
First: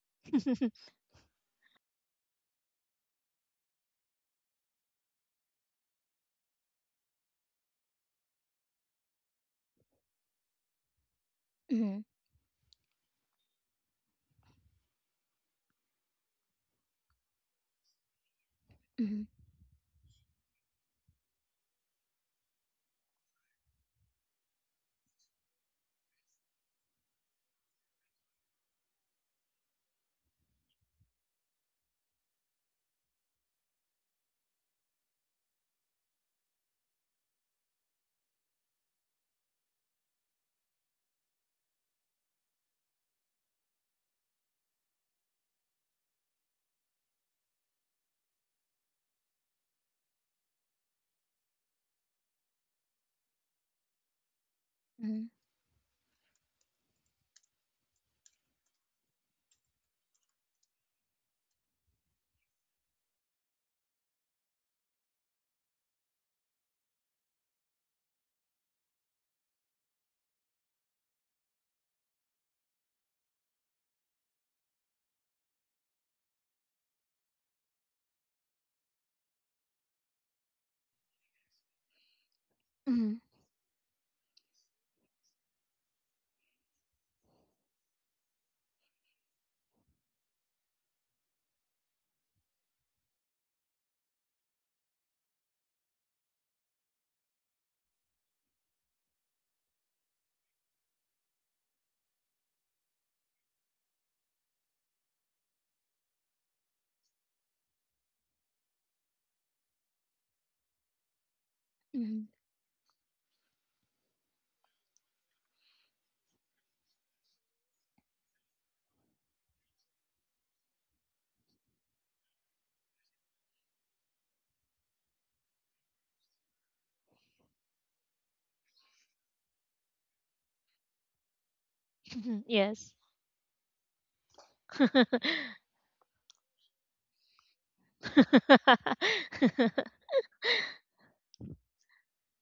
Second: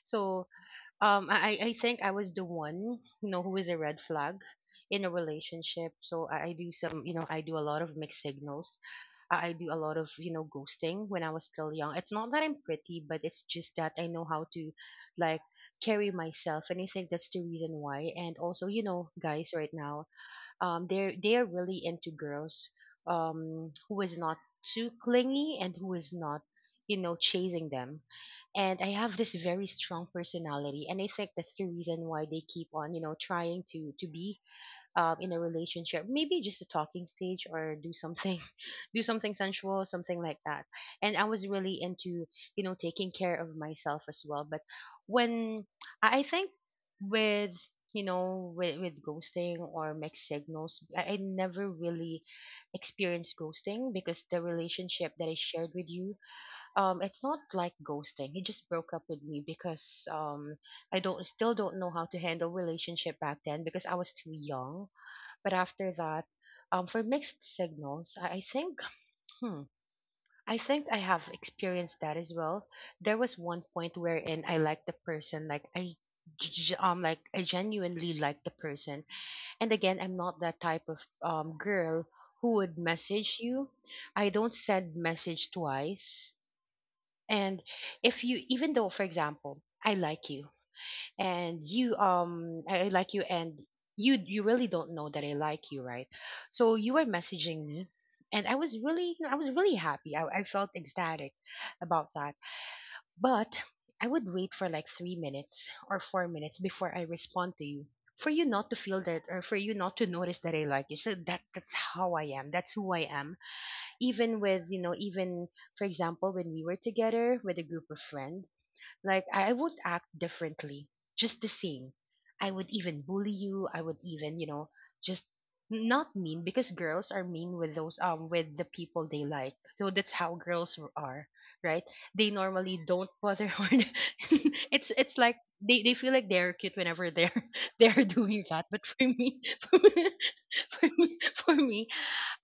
Speaker 1: so I think I was the one, you know, who is a red flag in a relationship. So I do some, you know, I do a lot of mixed signals. I do a lot of, you know, ghosting when I was still young.
Speaker 2: Mhm,
Speaker 1: It's not that I'm pretty, but it's just that I know how to like carry myself, and I think that's the reason why. And also, you know,
Speaker 2: mhm,
Speaker 1: guys right now, they are really into girls who is not too clingy and who is not, you know, chasing them. And I have this very strong personality, and I think that's the reason why they keep on, you know, trying to be in a relationship, maybe just a talking stage or do something do something sensual, something like that. And I was really into, you know, taking care of myself as well. But when I think with, you know, with ghosting or mixed signals, I never really experienced ghosting, because the relationship
Speaker 2: mhm,
Speaker 1: that I shared with you, it's not like ghosting. He just broke up with me because I don't still don't know how to handle relationship back then because I was too young. But after that, for mixed signals, I think, hmm, I think I have experienced that as well. There was one point wherein I liked the person, like like I genuinely liked the person. And again, I'm not that type of girl who would
Speaker 2: mhm,
Speaker 1: message you. I don't send message twice. And if you, even though, for example, I like you, and I like you, and you really don't know that I like you, right? So you were messaging me, and I was really happy. I felt ecstatic about that. But I would wait for like 3 minutes or 4 minutes before I respond to you, for you not to feel that or for you not to notice that I like you. So that's how I
Speaker 2: mhm,
Speaker 1: am. That's who I am. Even with, you know, even for example, when we were together with a group of friends, like I would act differently, just the same. I would even bully you. I would even, you know, just not mean, because girls are mean with those with the people they like. So that's how girls are, right? They
Speaker 2: mhm.
Speaker 1: normally
Speaker 2: Yes.
Speaker 1: don't bother hard. It's like they feel like they're cute whenever they're they're doing that. But for me, for me, for me,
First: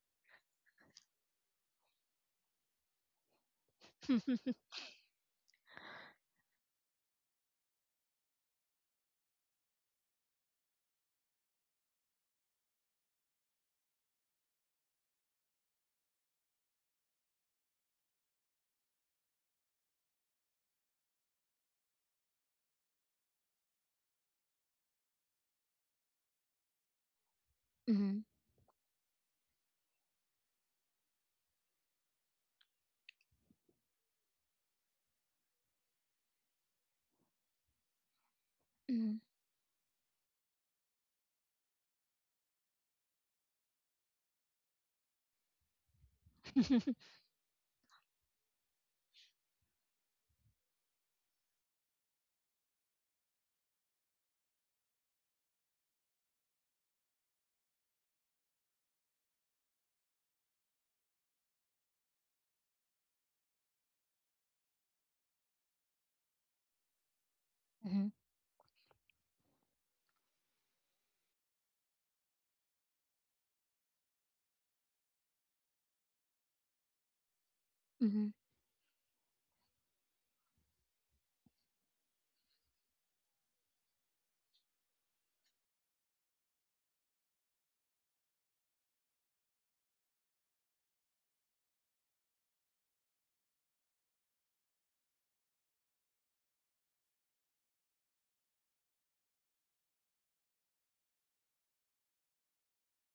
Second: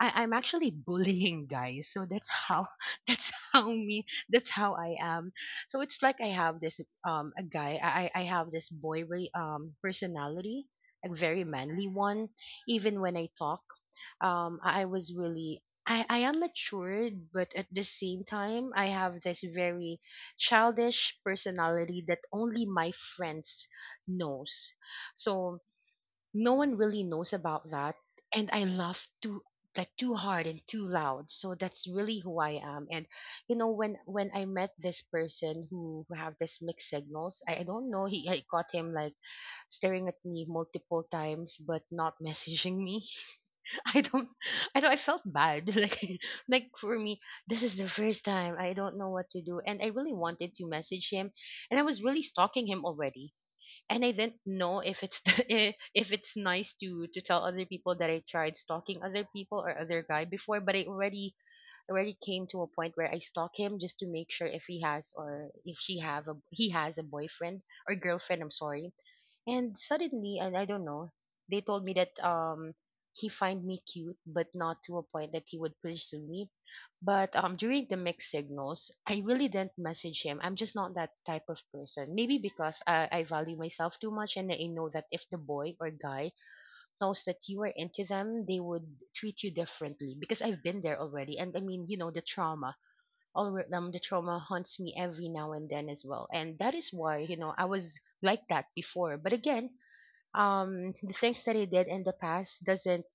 Speaker 1: I'm actually bullying guys. So that's how that's how me that's how I am. So it's like I have this a guy I have this boy personality, a very manly one. Even when I talk, I was really I am matured, but at the same time, I have this very childish personality that only my friends knows. So no one really knows about that.
Speaker 2: Mhm,
Speaker 1: And I laugh too, like too hard and too loud. So that's really who I am. And, you know, when I met this person who have this mixed signals, I don't know, he I caught him like
Speaker 2: mhm,
Speaker 1: staring at me multiple times but not messaging me. I don't I don't I felt bad like for me this is the first time I don't know what to do, and I really wanted to message him. And I was really stalking him already. And I didn't know if it's the, if it's nice to tell other people that I tried stalking other people or other guy before, but I already already came to a point where I stalk him just to make sure if he has, or if she have, a he has a boyfriend or
Speaker 2: mhm,
Speaker 1: girlfriend. I'm sorry. And suddenly, and I don't know, they told me that he find me cute, but not to a point that he would pursue me. But during the mixed
Speaker 2: mhm,
Speaker 1: signals, I really didn't message him. I'm just not that type of person. Maybe because I value myself too much, and I know that if the boy or guy knows that you are into them, they would treat you differently. Because I've been there already, and I mean, you know, the trauma. All The trauma haunts me every now and then as well, and that is why, you know, I was like that before. But again, the things that I did in the past doesn't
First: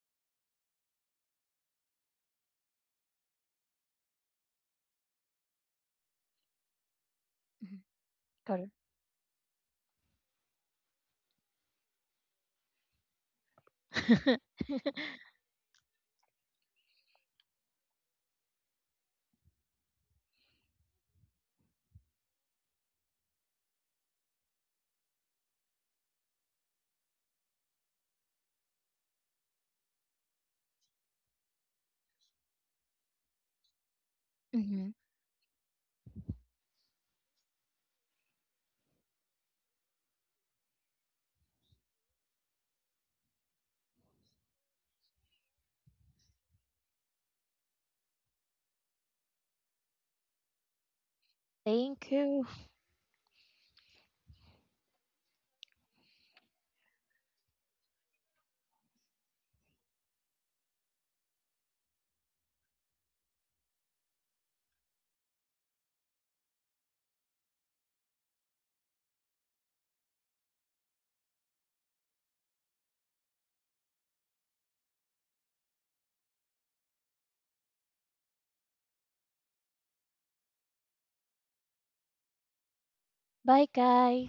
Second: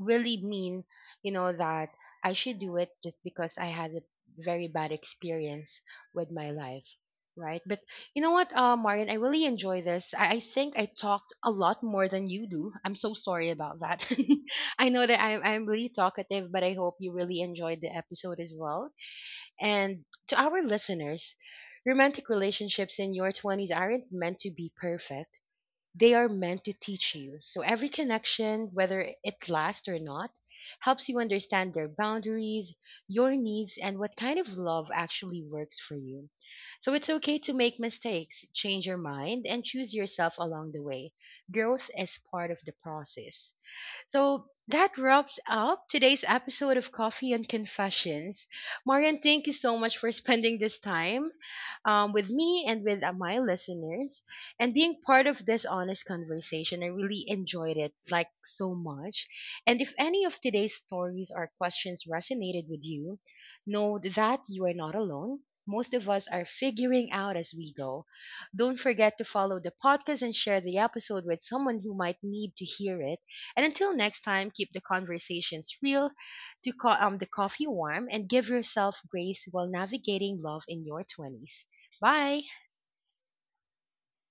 Speaker 1: really mean, you know, that I should do it just because I had a very bad experience with my life. Right. But
Speaker 2: mhm.
Speaker 1: you know what,
Speaker 2: Got it.
Speaker 1: Marian, I really enjoy this. I think I talked a lot more than you do. I'm so sorry about that. I know that I'm really talkative, but I hope you really enjoyed the episode as well. And to our listeners, romantic relationships in your 20s aren't meant to be perfect, they are meant to teach you. So every connection, whether it lasts or not, helps you understand their boundaries, your needs, and what kind of love
Speaker 2: Mhm.
Speaker 1: actually works for you. So it's okay to make mistakes, change your mind, and choose yourself along the way. Growth is part of the process. So that wraps up today's episode of Coffee and Confessions. Marian, thank you so much for spending this time
Speaker 2: Thank
Speaker 1: with
Speaker 2: you.
Speaker 1: me and with my listeners, and being part of this honest conversation. I really enjoyed it, like, so much. And if any of today's stories or questions resonated with you, know that you are not alone. Most of us are figuring out as we go. Don't forget to follow the podcast and share the episode with someone who might need to hear it. And until next time, keep the conversations real, the coffee warm, and give yourself grace while navigating love in your 20s. Bye.
Speaker 2: Bye, guys.